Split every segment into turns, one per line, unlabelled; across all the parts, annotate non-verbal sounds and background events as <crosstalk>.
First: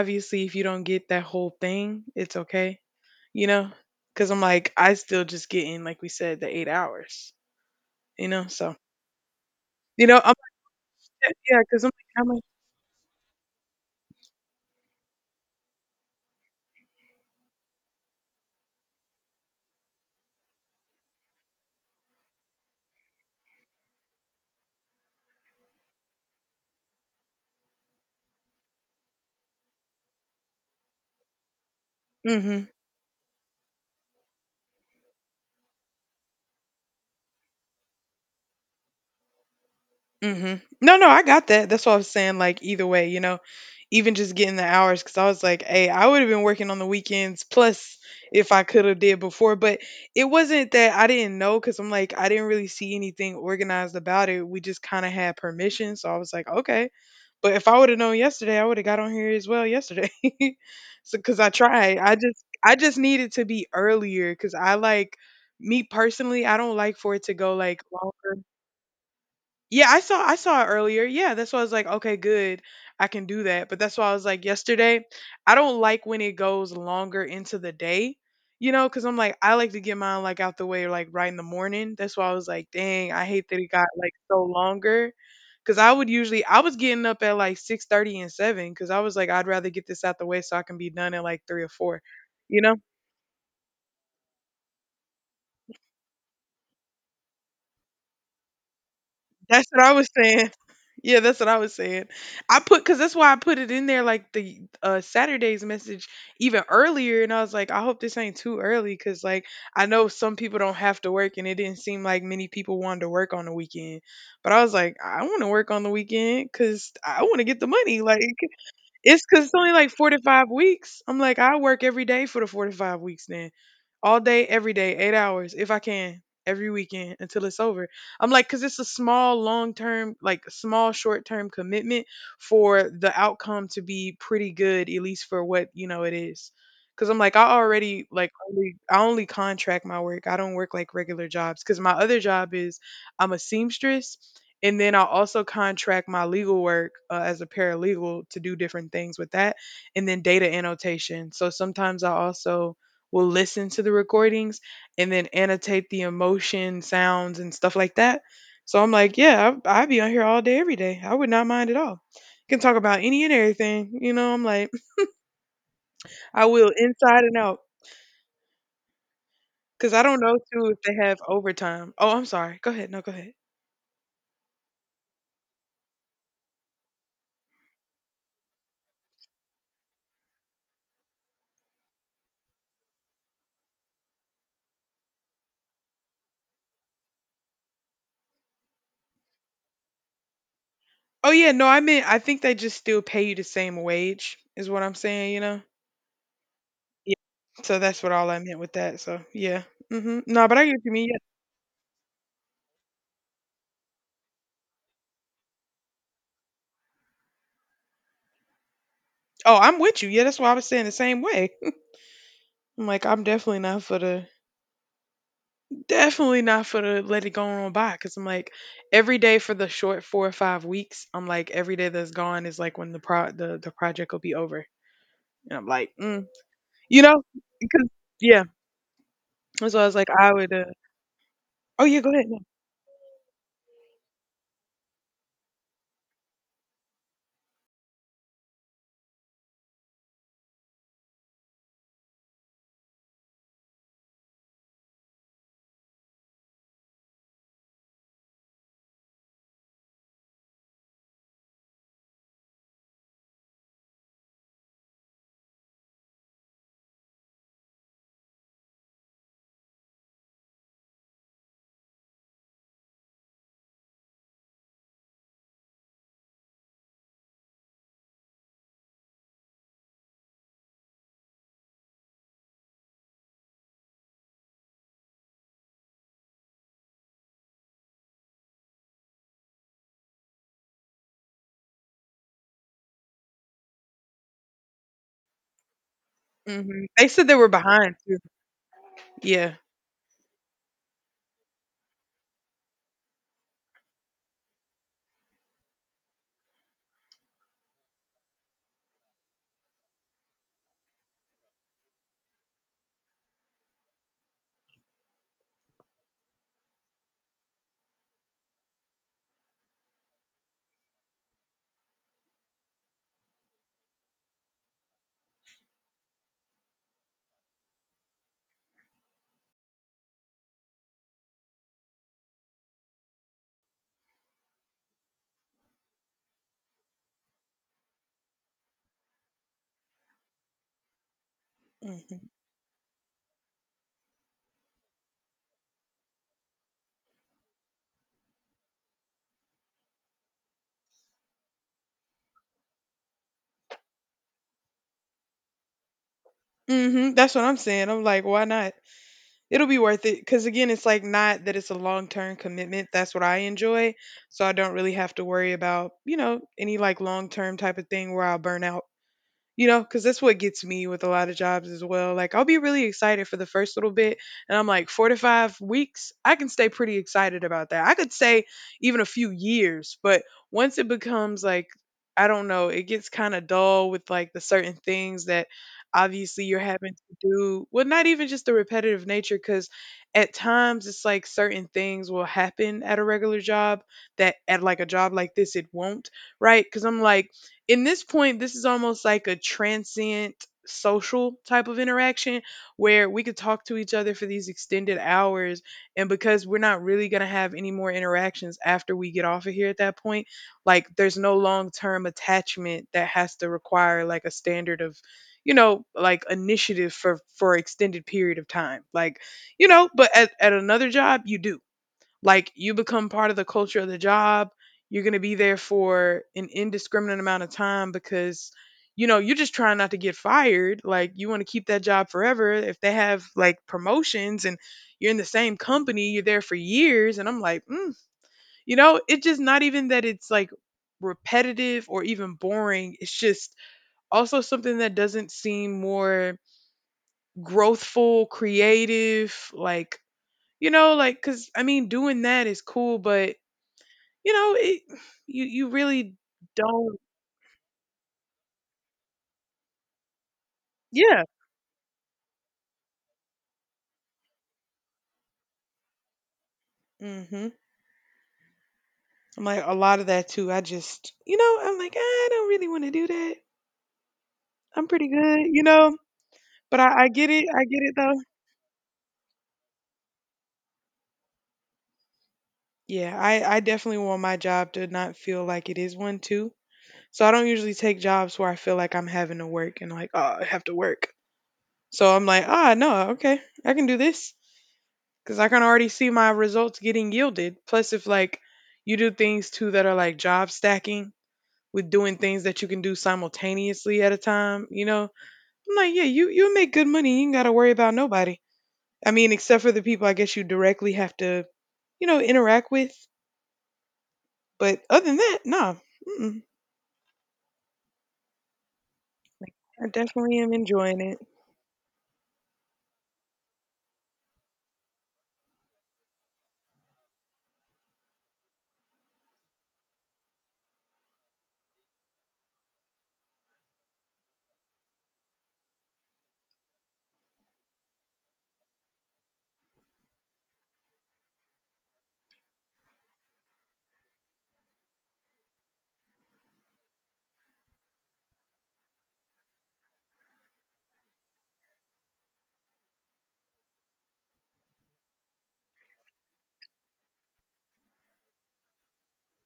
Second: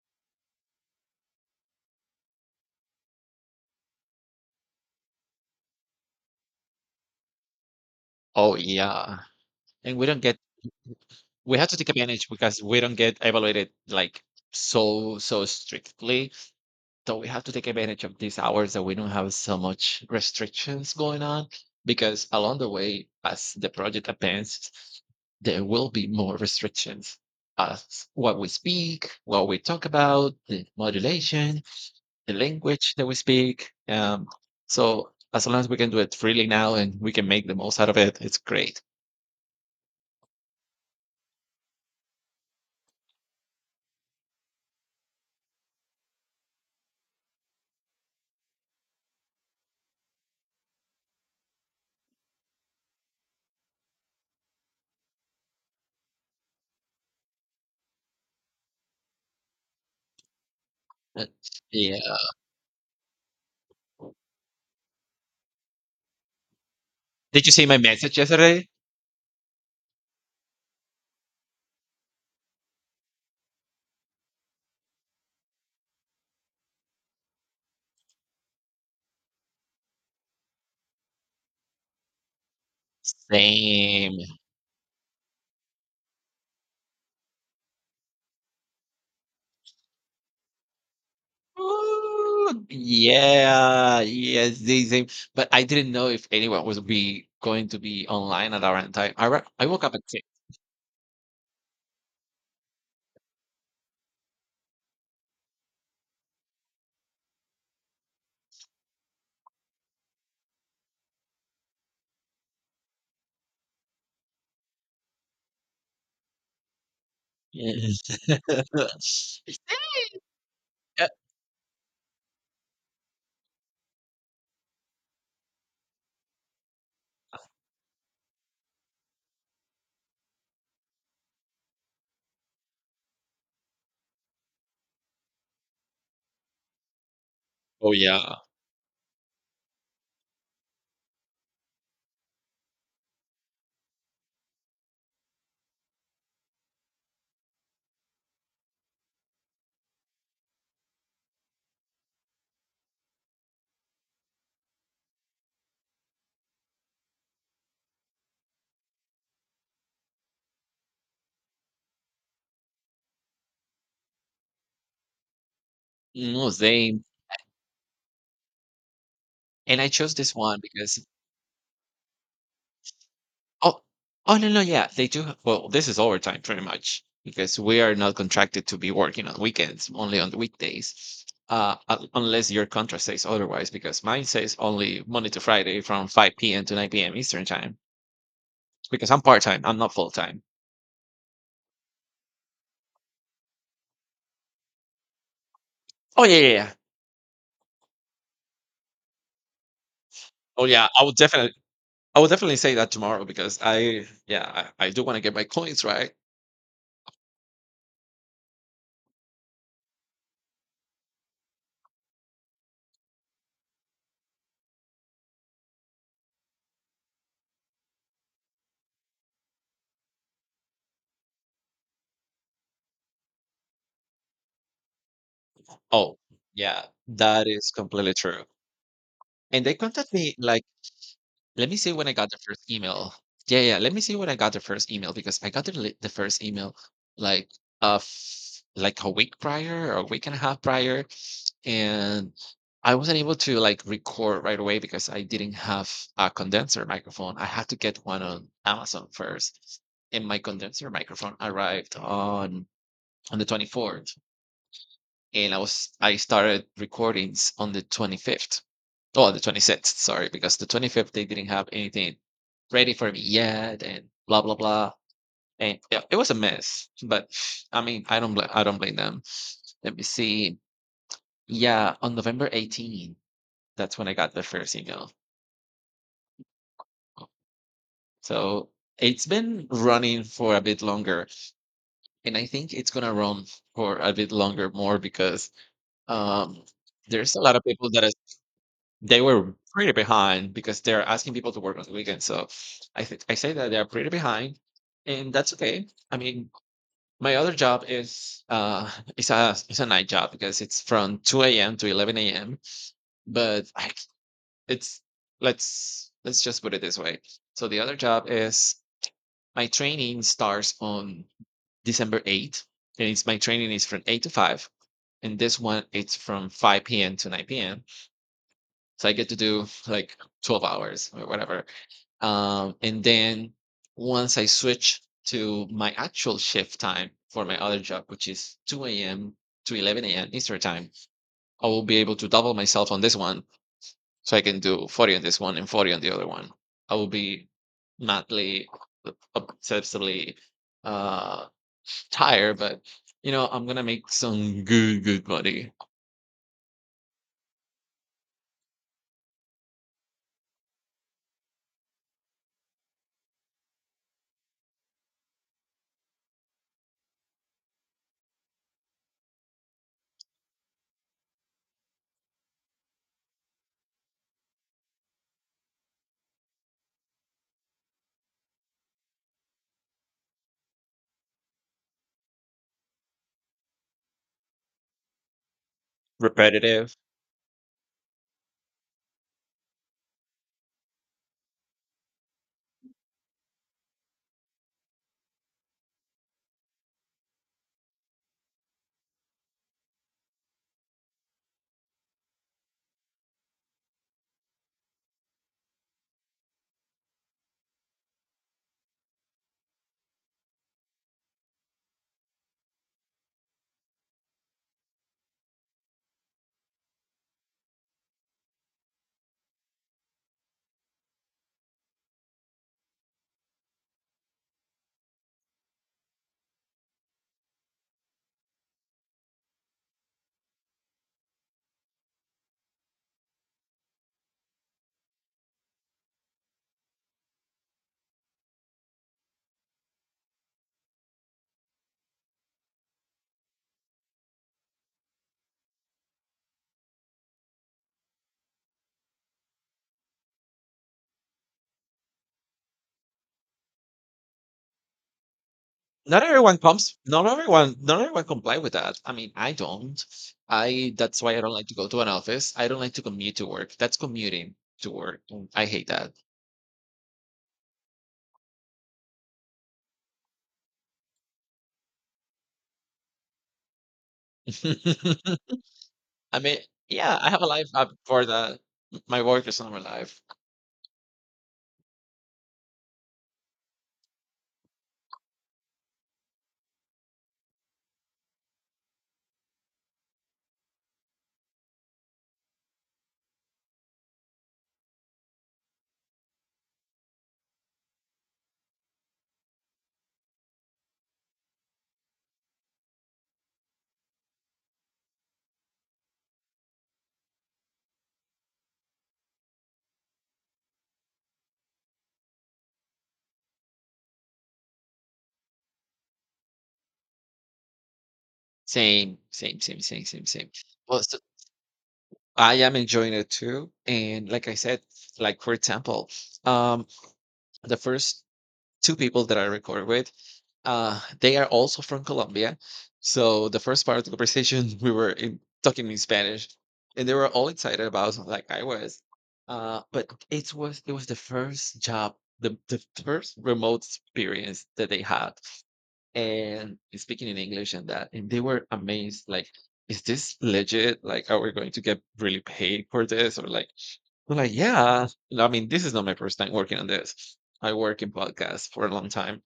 Obviously if you don't get that whole thing, it's okay, you know? Because I'm like, I still just get in, like we said, the 8 hours, you know?
Oh,
So,
yeah. And we don't
I'm
get,
<laughs> like, yeah,
we have to
because I'm
take
like, how
advantage
much?
because we don't get evaluated like so strictly. So we have to take advantage of these hours that we don't have so much restrictions going on because along the way as the project advances, there will be more restrictions as what we speak, what we talk about, the modulation, the
Mm-hmm.
language that we speak. So as long as we can do it freely now and we can make the most out of it, it's great.
Mhm. No, no, I got that. That's what I was saying. Like either way, even just getting the hours, because I was like, hey, I would have been working on the weekends plus if I could have did before. But it wasn't that I didn't know, because I'm like, I didn't really see anything organized about it. We just kind of had permission, so I was like, okay. But if I would have known yesterday, I would have got on here as well yesterday. <laughs> So
Uh,
because I tried, I
Yeah.
just I just needed to be earlier, because I like me personally, I don't like for it to
Did you
go
see my
like
message
longer.
yesterday?
Yeah, I saw it earlier. Yeah, that's why I was like, okay, good. I can do that. But that's why I was like yesterday, I don't like when it goes longer into the day, you know, because I'm like, I like to get mine like out the way like right in the morning. That's why I was like, dang, I hate that it got like
Same.
so longer. Cause I would usually I was getting up at like 6:30 and seven because I was like, I'd rather get this out the way so I can be done at like 3 or 4, you
Ooh,
know?
yeah, yes, the same. But I didn't know if anyone was be going to be online at around time.
That's
I
what
woke
I
up
was
at 6.
saying. Yeah, that's what I was saying. I put because that's why I put it in there like the Saturday's message even earlier, and I was like, I hope this ain't too early because like I know some people don't have to work, and it didn't seem like many people wanted to work on the weekend. But I was like, I want to work on the weekend because I want to get the money.
Yes.
Like it's because
<laughs>
it's only like 4 to 5 weeks.
Yeah.
I'm like, I work every day for the 4 to 5 weeks now all day, every day, 8 hours if I can, every weekend until it's over. I'm like, because it's a small, long term, like small, short term commitment for the outcome to be pretty good, at least for what you know it is. Because I'm like,
Oh yeah.
I only contract my work. I don't work like regular jobs. Because my other job is I'm a seamstress. And then I also contract my legal work as a paralegal to do different things with that. And then data annotation. So sometimes I also will listen to the recordings and then annotate the emotion, sounds, and stuff like that. So I'm like, yeah, I'd be on here all day, every day. I would not mind at all. Can talk about any and everything. You know, I'm like, I
No,
will
same.
inside and out.
And I
Because I
chose
don't
this
know,
one
too, if they
because
have overtime. Oh, I'm sorry. Go ahead. No, go ahead.
Oh, oh, no, no, yeah, they do. Well, this is overtime pretty much because we are not contracted to be working on weekends, only on the weekdays, unless your contract says otherwise. Because mine says only Monday to Friday from 5 p.m. to 9 p.m. Eastern time. Because I'm part time, I'm not full time.
Oh, yeah. No, I mean, I think they just still pay you the same wage, is what I'm saying, you know?
Oh yeah, yeah, yeah.
Yeah. So that's what all I meant with that. So, yeah. Hmm. No, but I
Oh
get what
yeah,
you
I
mean.
would
Yeah.
definitely, I would definitely say that tomorrow because I, yeah, I do want to get my coins right.
Oh, I'm with you. Yeah, that's why I was saying the same way. I'm like, I'm definitely not for the definitely not for the let it go on by because I'm like every day for the short 4 or 5 weeks. I'm like every day that's gone is like when the project will be over, and I'm like,
Oh
mm.
yeah,
You know,
that is
because
completely true.
yeah.
And
And
they
so I was like,
contact
I
me
would.
like. Let me
Oh
see
yeah,
when
go
I
ahead.
got the first email. Yeah, yeah. Let me see when I got the first email because I got the first email like a week prior or a week and a half prior, and I wasn't able to like record right away because I didn't have a condenser microphone. I had to get one on Amazon first, and my condenser microphone arrived on the 24th, and I started recordings on the 25th. Oh, the 26th, sorry, because the 25th they didn't have anything ready for me yet and blah blah blah. And yeah, it was a mess, but I mean, I don't blame them. Let me see. Yeah, on November 18th, that's when I got the first email. So it's been running for a bit longer, and I think it's gonna run for a bit longer more because um,
Hmm. They said they
there's a
were
lot of people
behind
that.
too.
They
Yeah.
were pretty behind because they're asking people to work on the weekend. So I think I say that they're pretty behind, and that's okay. I mean, my other job is <laughs> it's a night job because it's from 2 a.m. to 11 a.m. But I, c- it's let's just put it this way. So the other job is my training starts on December 8th, and it's my training is from 8 to 5, and this one it's from 5 p.m. to 9 p.m. So I get to do like 12 hours or whatever. And then once I switch to my actual shift time for my other job, which is 2 a.m. to 11 a.m. Eastern time, I will be able to
Hmm.
double myself on this one. So I can do 40 on this one and 40 on the other one. I will be madly, uh, obsessively, uh, tired, but I'm going to make some good, good money.
Hmm. That's what I'm saying. I'm like, why not? It'll be worth it because again it's like not that it's a long-term commitment. That's what I enjoy, so I don't really have to worry about, you know, any like long-term type of thing where I'll burn out, you know, because that's what gets me with a lot of jobs as well. Like I'll be really excited for the first little bit, and I'm like, 4 to 5 weeks I can stay pretty excited about that. I could say even a few years, but once it becomes like, I don't know, it gets kind of dull with like the certain things that obviously you're having
Repetitive.
to do. Well, not even just the repetitive nature, because at times it's like certain things will happen at a regular job that at like a job like this it won't, right? Because I'm like, in this point, this is almost like a transient social type of interaction where we could talk to each other for these extended hours. And because we're not really going to have any more interactions after we get off of here at that point, like there's no long term attachment that has to require like a standard of, you know, like initiative for extended period of time like, you know, but at another job you do, like you become part of the culture of the job. You're going to be there for an indiscriminate amount of time because, you know, you're just trying not to get fired. Like you want to keep that job forever. If they have like promotions and you're in the same company, you're there for years and I'm like, mm. You know, it's just not even that it's like repetitive or even boring. It's just also something that doesn't seem more growthful, creative, like, you know, like, cause I mean, doing that is cool, but you know, it you really
not everyone comes
don't.
not everyone not everyone comply with that. I mean, I don't. I That's
Yeah.
why I don't like to go to an office. I don't like to commute to work. That's commuting to work, and I hate that.
Mhm. I'm like a lot of that too. I just, you know, I'm like, "I don't really wanna do that. I'm pretty good," you know?
<laughs> I mean,
But I
yeah,
get
I have
it.
a
I
life
get
up
it though.
for that. My work is not my life.
Yeah, I definitely want my job to not feel like it is one too. So I don't usually take jobs where I feel like I'm having to work and like, "Oh, I have to work." So I'm like, "Ah, no, okay. I can do this because I can already see my results getting yielded. Plus if like you do things too that are like job stacking, with doing things that you can do simultaneously at a time, you know? I'm like, yeah, you make good money. You ain't got to worry about nobody. I mean, except for the people I guess you directly have to, you know, interact with. But other than that, nah. Mm-mm.
Same, same, same,
I
same, same,
definitely
same.
am enjoying
Well,
it.
so I am enjoying it too, and like I said, like for example, um the first two people that I recorded with. They are also from Colombia. So the first part of the conversation, <laughs> we were talking in Spanish, and they were all excited about it, like I was. But it was the first job, the first remote experience that they had, and speaking in English and that, and they were amazed. Like, is this legit? Like, are we going to get really paid for this? Or like, they're like, yeah. I mean, this is not my first time working on this. I work in podcasts for a long time,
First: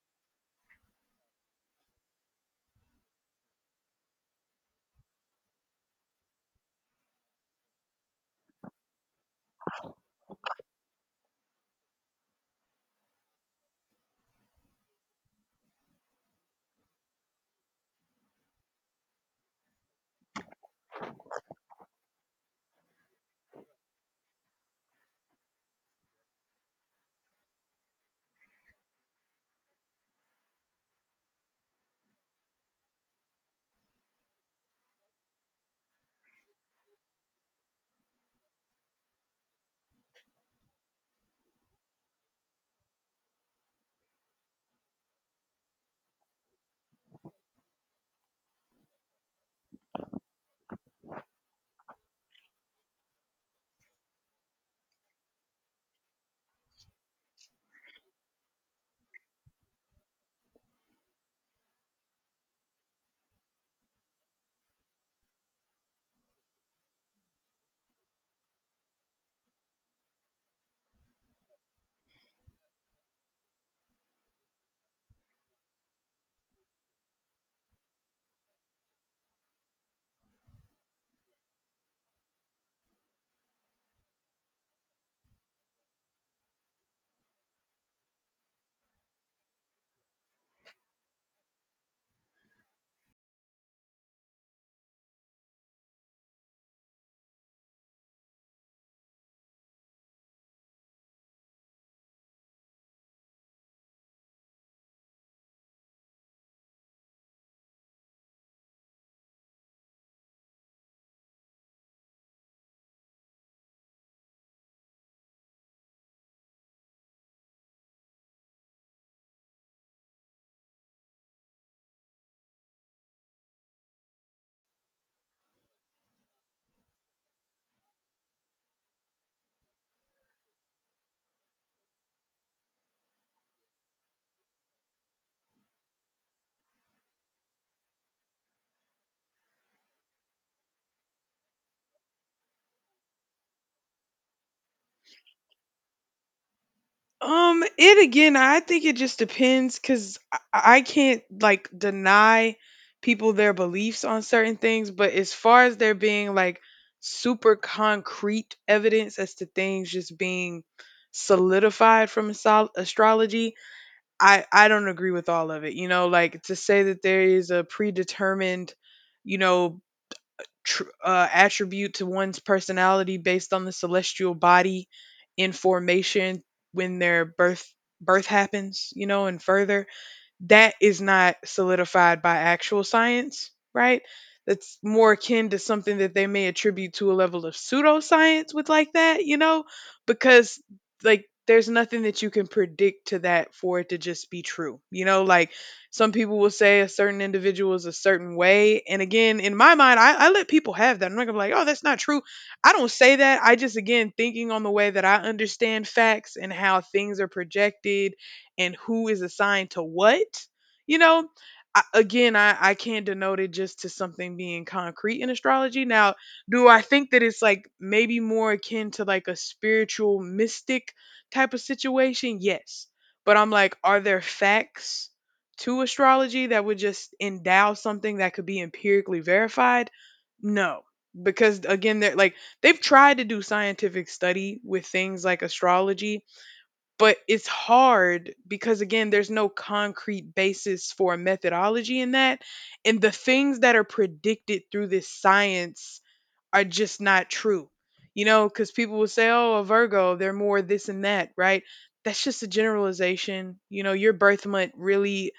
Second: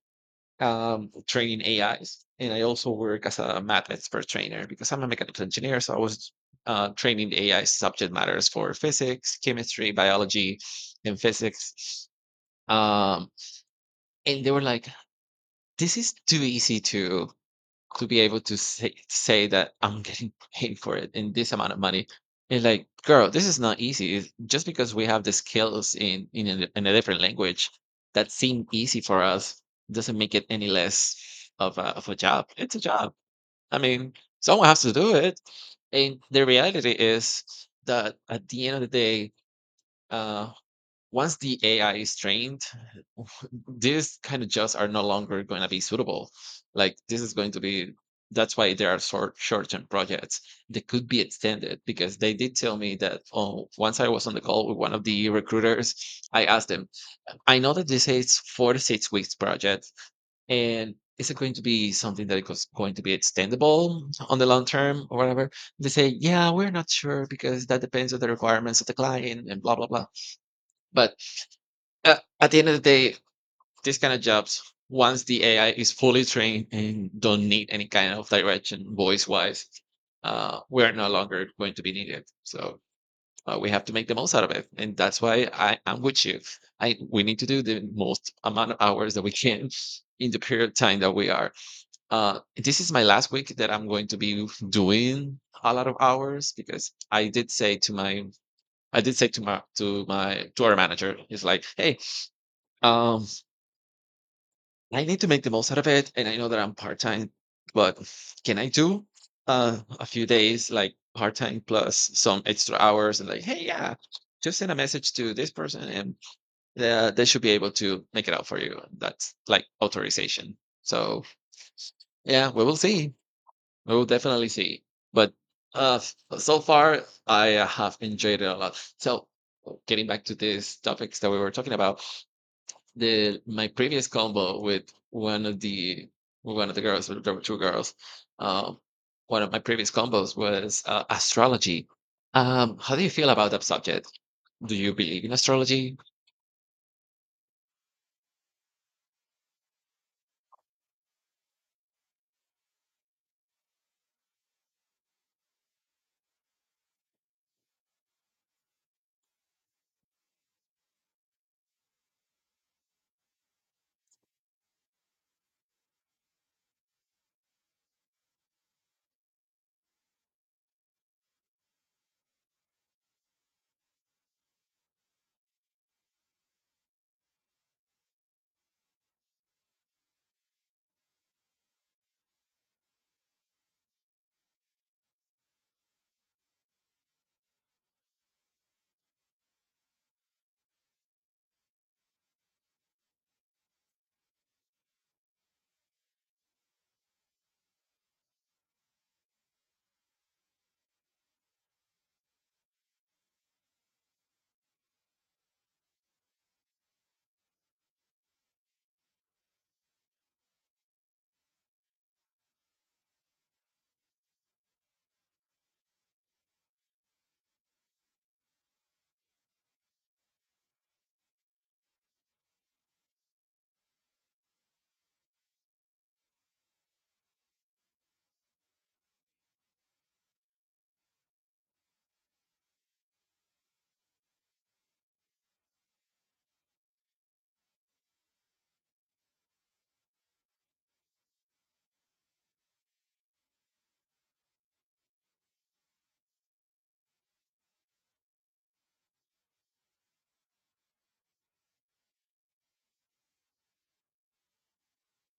training AIs, and I also work as a math expert trainer because I'm a mechanical engineer. So I was training the AI subject matters for physics, chemistry, biology, and physics. Um, and they were like, "This is too easy to be able to say that I'm getting <laughs> paid for it in this amount of money." And like, girl, this is not easy. It's just because we have the skills in a different language that seem easy for us doesn't make it any less of a job. It's a job. I mean, someone has to do it. And the reality is that at the end of the day, uh, once the AI is trained, <laughs> these kind of jobs are no longer going to be suitable. Like, this is going to be that's why there are short-term projects that could be extended because they did tell me that, oh, once I was on the call with one of the recruiters, I asked them, I know that this is 4 to 6 weeks project, and is it going to be something that is going to be extendable on the long term or whatever? They say, yeah, we're not sure because that depends on the requirements of the client and blah blah blah. But at the end of the day, these kind of jobs, once the AI is fully trained and don't need any kind of direction, voice wise, we're no longer going to be needed. So we have to make the most out of it, and that's why I am with you. I we need to do the most amount of hours that we can in the period of time that we are. This is my last week that I'm going to be doing a lot of hours because I did say to my I did say to my to my to our manager. He's like, hey, um, I need to make the most out of it, and I know that I'm part time, but can I do a few days like part time plus some extra hours? And like, hey, yeah, just send a message to this person, and they should be able to make it out for you. That's like authorization. So yeah, we will see. We will definitely see. But uh, so far, I have enjoyed it a lot. So getting back to these topics that we were talking about, the my previous combo with one of the one of the girls, there were two girls. Um, one of my previous combos was astrology. How do you feel about that subject? Do you believe in astrology?
It again, I think it just depends because I can't like deny people their beliefs on certain things, but as far as there being like super concrete evidence as to things just being solidified from astrology, I don't agree with all of it. You know, like to say that there is a predetermined, you know, attribute to one's personality based on the celestial body in formation when their birth happens, you know, and further that is not solidified by actual science, right? That's more akin to something that they may attribute to a level of pseudoscience with, like that, you know, because like there's nothing that you can predict to that for it to just be true, you know, like some people will say a certain individual is a certain way. And again, in my mind, I let people have that. I'm not gonna be like, oh, that's not true. I don't say that. I just, again, thinking on the way that I understand facts and how things are projected and who is assigned to what, you know, I can't denote it just to something being concrete in astrology. Now, do I think that it's like maybe more akin to like a spiritual mystic type of situation? Yes. But I'm like, are there facts to astrology that would just endow something that could be empirically verified? No. Because again, they're like, they've tried to do scientific study with things like astrology but it's hard because again, there's no concrete basis for a methodology in that. And the things that are predicted through this science are just not true. You know, because people will say, oh, a Virgo, they're more this and that, right? That's just a generalization. You know, your birth month really,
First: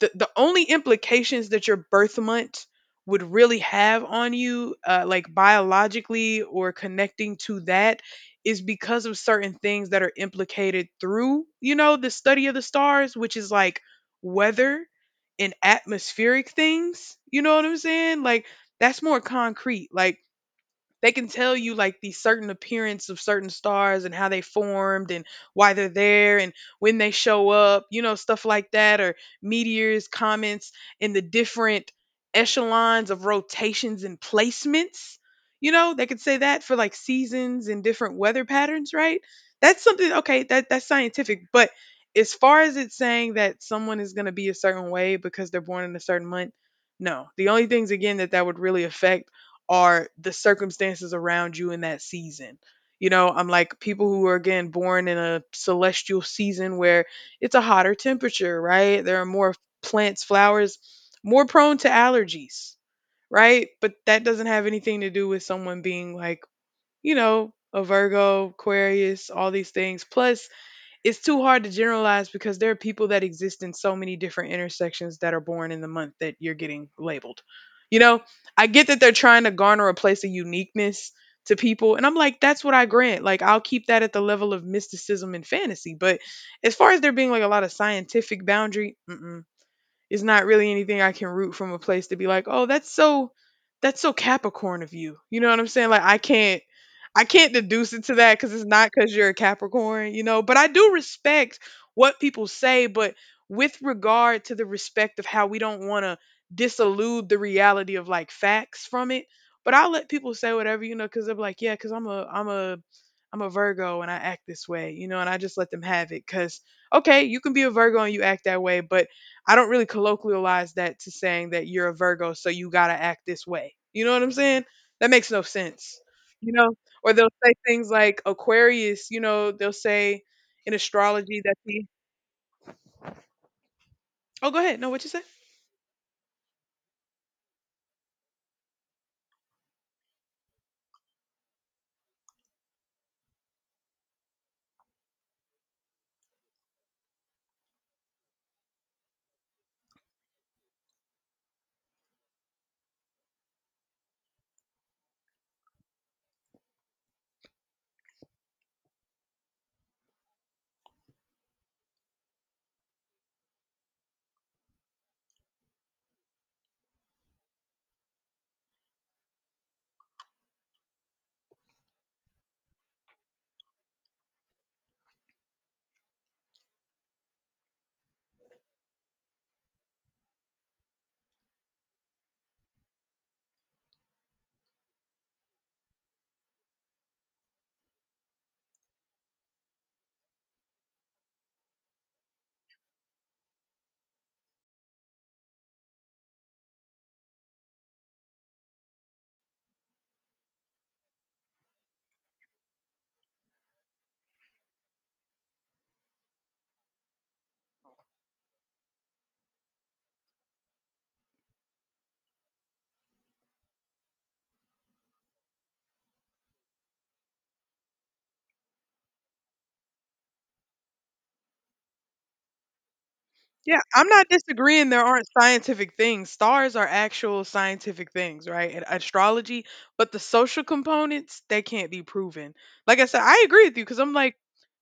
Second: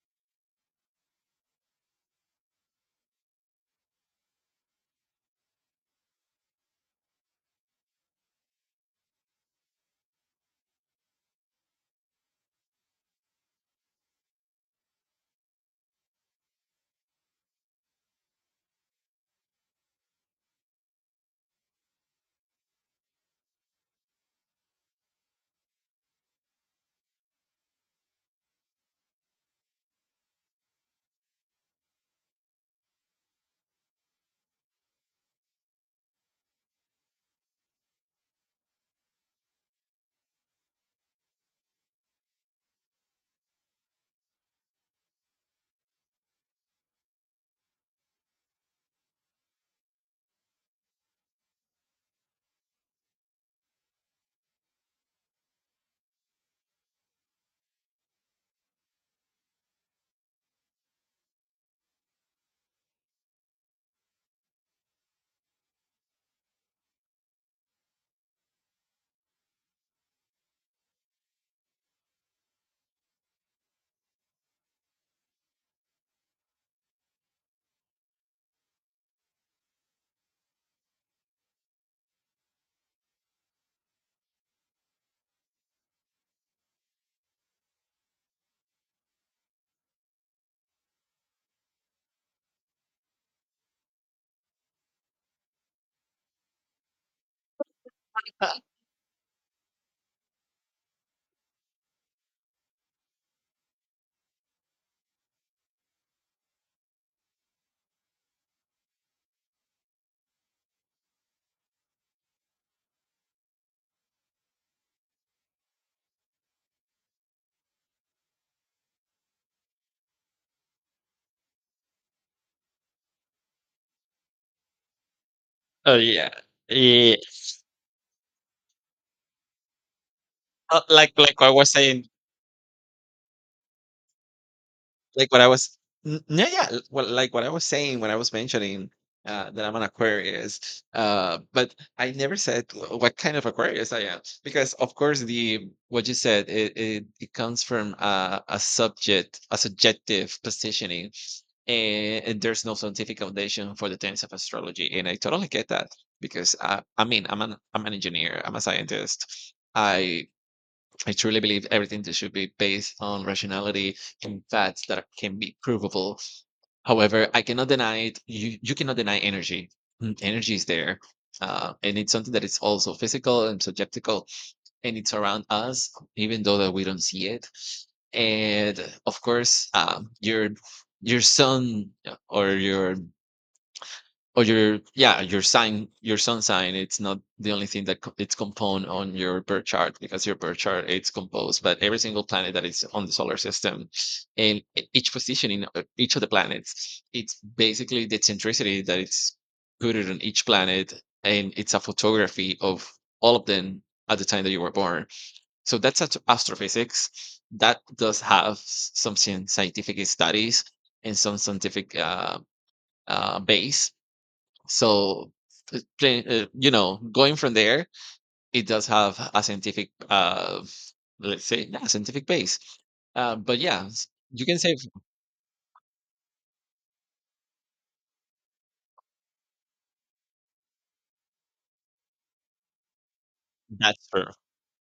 the only implications that your birth month would really have on you, like biologically or connecting to that, is because of certain things that are implicated through, you know, the study of the stars, which is like weather and atmospheric things. You know what I'm saying? Like, that's more concrete. Like, they can tell you like the certain appearance of certain stars and how they formed and why they're there and when they show up, you know, stuff like that, or meteors, comets, and the different echelons of rotations and placements. You know, they could say that for like seasons and different weather patterns, right? That's something okay, that's scientific, but as far as it's saying that someone is going to be a certain way because they're born in a certain month, no. The only things again that would really affect are the circumstances around you in that season. You know, I'm like people who are again born in a celestial season where it's a hotter temperature, right? There are more plants, flowers, more prone to allergies, right? But that doesn't have anything to do with someone being like, you know, a Virgo, Aquarius, all these things. Plus, it's too hard to generalize because there are people that exist in so many different intersections that are born in the month that you're getting labeled. You know, I get that they're trying to garner a place of uniqueness to people. And I'm like, that's what I grant. Like, I'll keep that at the level of mysticism and fantasy. But as far as there being like a lot of scientific boundary, mm-mm. It's not really anything I can root from a place to be like, "Oh, that's so Capricorn of you." You know what I'm saying? Like I can't deduce it to that cuz it's not cuz you're a Capricorn, you know, but I do respect what people say, but with regard to the respect of how we don't want to disillude the reality of like facts from it, but I'll let people say whatever, you know, cuz they're like, "Yeah, cuz I'm a Virgo and I act this way," you know, and I just let them have it cuz okay, you can be a Virgo and you act that way, but I don't really colloquialize that to saying that you're a Virgo, so you gotta act this way. You know what I'm saying? That makes no
Oh
sense.
yeah.
You know? Or
Yeah.
they'll say things like Aquarius, you know, they'll say in
Uh, like
astrology
like I
that
was
the
saying.
oh, go ahead. No, what you say?
Like what I was n Yeah, yeah, l well, like what I was saying when I was mentioning, that I'm an Aquarius, but I never said w what kind of Aquarius I am, because, of course, the what you said, it comes from a subjective positioning, and there's no scientific foundation for the terms of astrology, and I totally get that because, I mean, I'm an engineer, I'm a scientist. I truly believe everything that should be based on rationality and facts that can be provable. However, I cannot deny it. You cannot deny energy. Energy is there. And it's something that is also physical and subjectical, and it's around us, even though that we don't see it. And of course, your sun or your yeah your sign your sun sign it's not the only thing that it's component on your birth chart, because your birth chart it's composed but every single planet that is on the solar system. And each position in each of the planets, it's basically the centricity that it's rooted on each planet, and it's a photography of all of them at the time that you were born. So that's astrophysics that does have some scientific studies and some scientific base. So going from there, it does have a scientific let's say, yeah, scientific base. But
Yeah,
yeah,
I'm not
you can say
disagreeing there aren't scientific things. Stars are actual scientific things, right? And astrology, but the social components, they can't be proven. Like I said, I agree with you because
that's
I'm
true,
like,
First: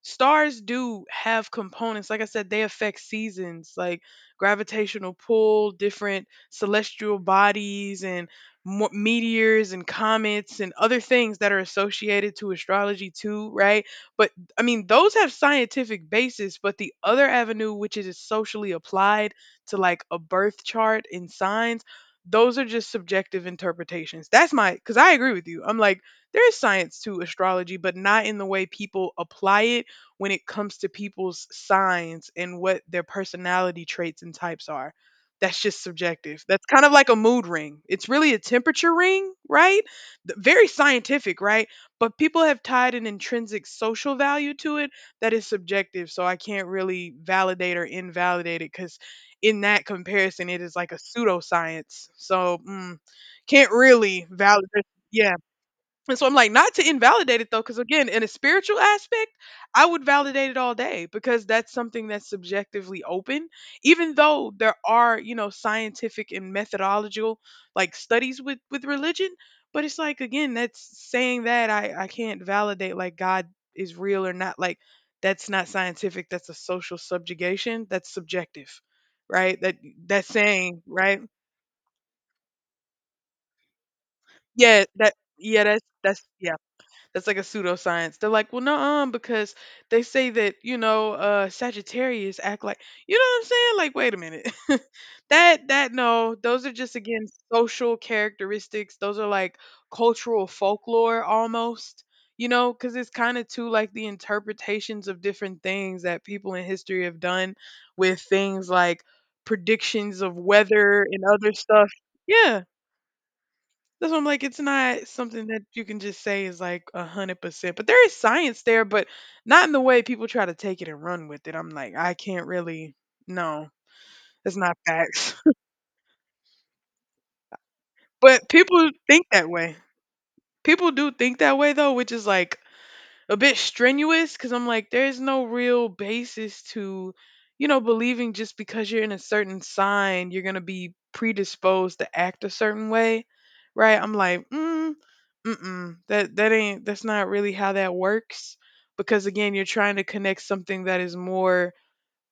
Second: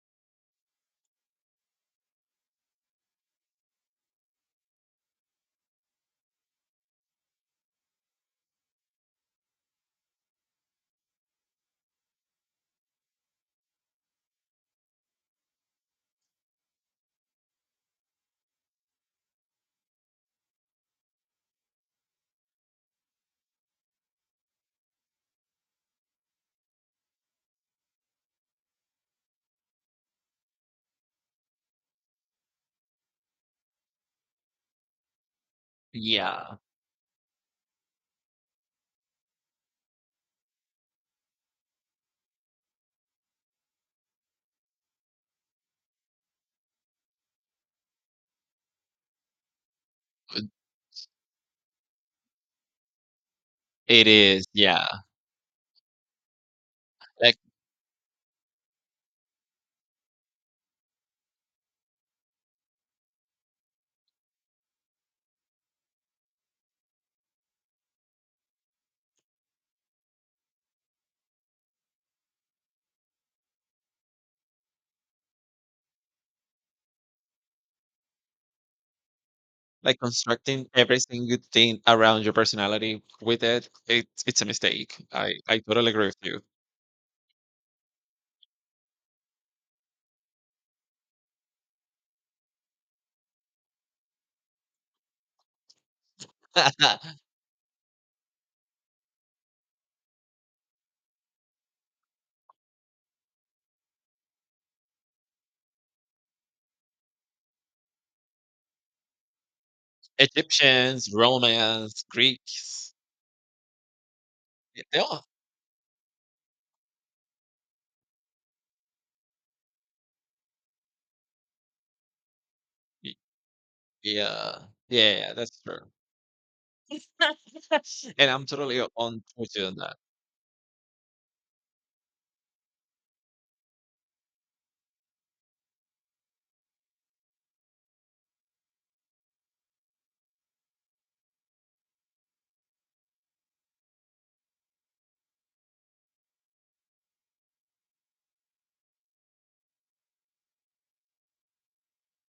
stars do have components. Like I said, they affect seasons, like gravitational pull, different celestial bodies, and meteors and comets and other things that are associated to astrology, too, right? But I mean, those have scientific basis, but the other avenue, which is socially applied to like a birth chart and signs, those are just subjective interpretations. That's my, because I agree with you. I'm like, there is science to astrology, but not in the way people apply it when it comes to people's signs and what their personality traits and types are. That's just subjective.
yeah.
That's kind of like a mood ring. It's really a temperature ring, right? Very scientific, right? But people have tied an intrinsic social value to it that is subjective. So I can't really validate or invalidate it because, in that comparison, it is like a pseudoscience. So mm, can't
It
really
is,
validate.
yeah.
Yeah. And so I'm like, not to
Like,
invalidate it though, because again, in a spiritual aspect, I would validate it all day because that's something that's subjectively open. Even though there are, you know, scientific and methodological like studies with religion, but it's like again, that's saying that I can't validate like God is real or not. Like that's not scientific. That's a social subjugation. That's subjective, right? That that's
constructing
saying
every
right.
single thing around your personality with it, it's a
Yeah.
mistake.
That
I
yeah.
totally agree with
That's
you.
yeah. That's like a pseudoscience. They're like, well, no, because they say that you know Sagittarius act like you know what I'm saying. Like, wait a minute, <laughs> that that no, those are just
<laughs>
again social characteristics. Those are like cultural folklore almost. You know, because it's kind of too like the interpretations of different things that people in history have done with things like predictions of weather
Egyptians,
and other stuff.
Romans,
Yeah,
Greeks.
that's what I'm like, it's
They
not
all
something that you can just say is like 100%. But there is science there, but not in the way people try to take it and run with it. I'm like, I can't really,
y-
no, that's
yeah.
not
Yeah, yeah,
facts.
that's true,
<laughs>
and I'm
But
totally
people
on
think that
with you
way.
on that.
People do think that way though, which is like a bit strenuous because I'm like, there's no real basis to, you know, believing just because you're in a certain sign, you're going to be predisposed to act a certain way, right? I'm like, mm, mm-mm, that ain't, that's not really how that works. Because again, you're trying to connect something that is more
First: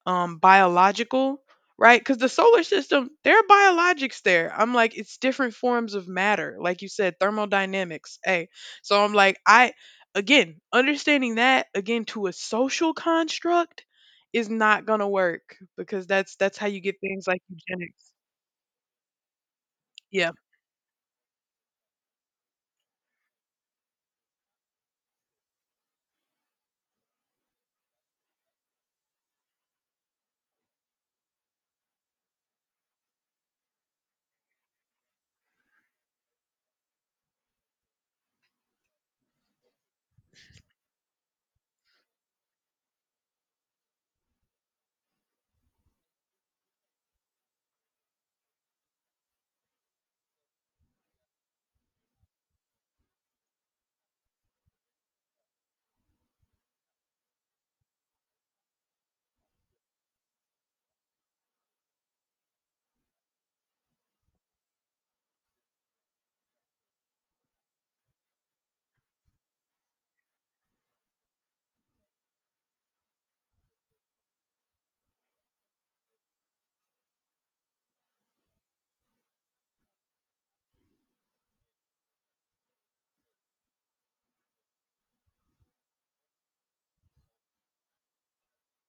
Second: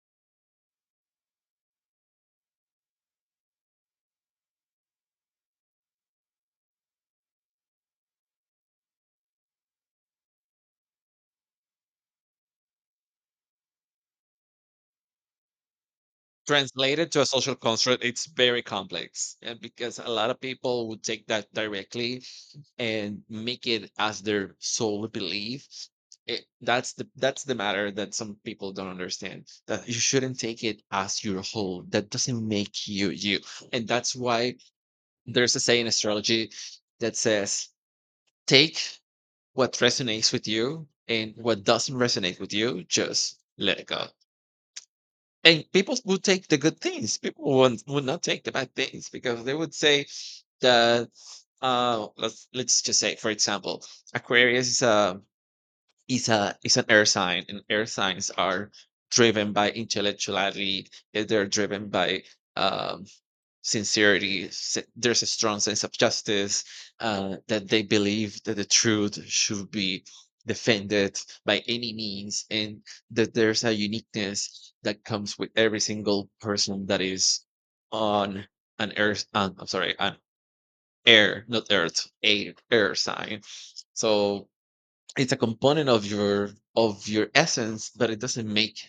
biological, right? Because the solar system, there are biologics there. I'm like, it's different forms of matter like you said, thermodynamics, hey, so I'm like, I again understanding that again to a social construct is not gonna work because that's how you get
Translated to
things
a
like
social construct,
eugenics.
it's very complex, and because a
Yeah.
lot of people would take that directly and make it as their sole belief. That's the matter that some people don't understand, that you shouldn't take it as your whole. That doesn't make you you, and that's why there's a saying in astrology that says take what resonates with you, and what doesn't resonate with you, just let it go. And people would take the good things. People would, not take the bad things, because they would say that let's just say, for example, Aquarius is a is an air sign, and air signs are driven by intellectuality, they're driven by um sincerity. There's a strong sense of justice, that they believe that the truth should be defended by any means, and that there's a uniqueness that comes with every single person that is on an earth. I'm sorry, an air, not earth, a air sign. So it's a component of your essence, but it doesn't make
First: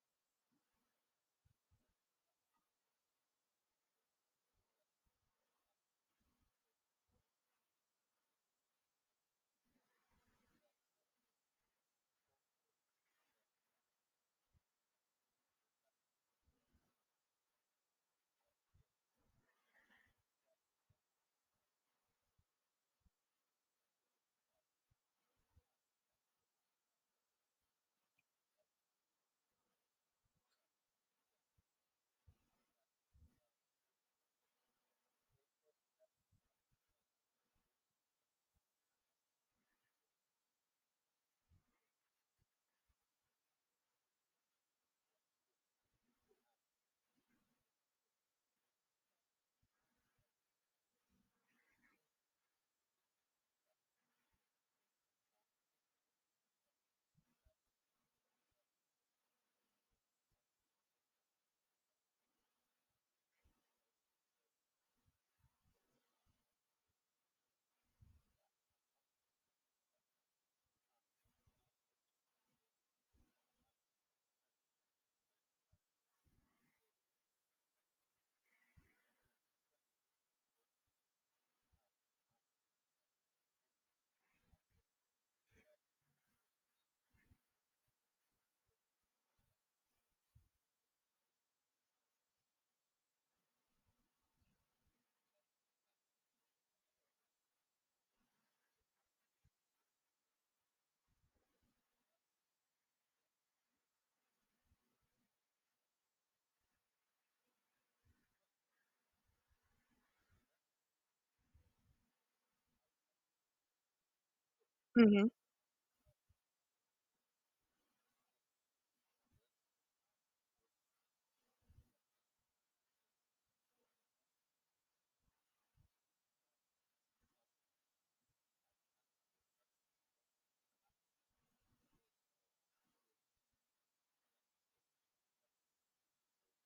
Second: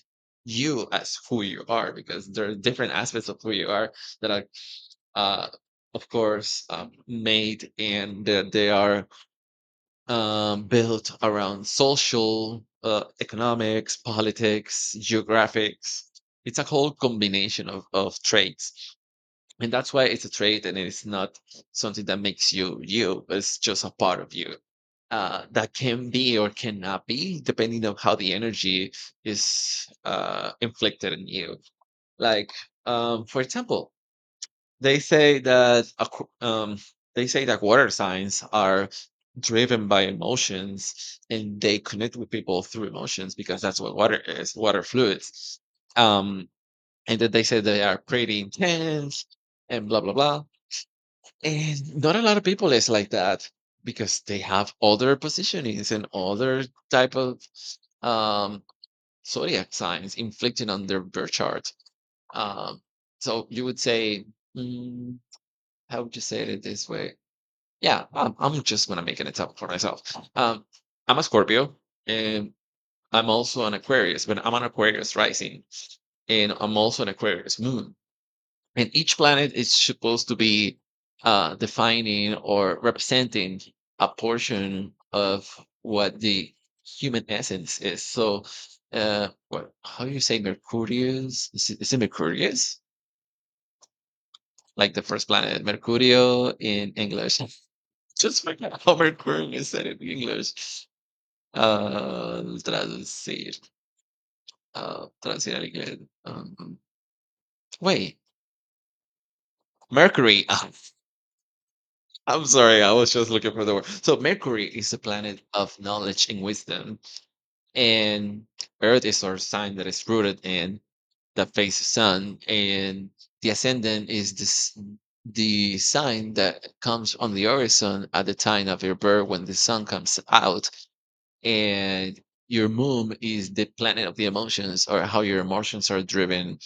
you as who you are, because there are different aspects of who you are that are uh, of course, made, and that they are built around social, economics, politics, geographics. It's a whole combination of traits. And that's why it's a trait, and it's not something that makes you you. It's just a part of you that can be or cannot be, depending on how the energy is inflicted on you. Like, for example, they say that water signs are driven by emotions, and they connect with people through emotions, because that's what water is, water fluids. Um, and that they say they are pretty intense and blah blah blah. And not a lot of people is like that, because they have other positionings and other type of um, zodiac signs inflicted on their birth chart. Um, so you would say, mm, how would you say it this way? Yeah, I'm just gonna make an example for myself. Um, I'm a Scorpio, and I'm also an Aquarius, but I'm an Aquarius rising, and I'm also an Aquarius moon. And each planet is supposed to be defining or representing a portion of what the human essence is. So, what? How do you say Mercurius? Is it Mercurius? Like the first planet, Mercurio in English. Just forget Howard Quern is <laughs> said in English. Traducir. Traducir al inglés. Um, wait, Mercury. <laughs> I'm sorry, I was just looking for the word. So Mercury is a
mm-hmm.
planet of knowledge and wisdom, and Earth is our sign that is rooted in the face sun, and the ascendant is this the sign that comes on the horizon at the time of your birth when the sun comes out, and your moon is the planet of the emotions, or how your emotions are driven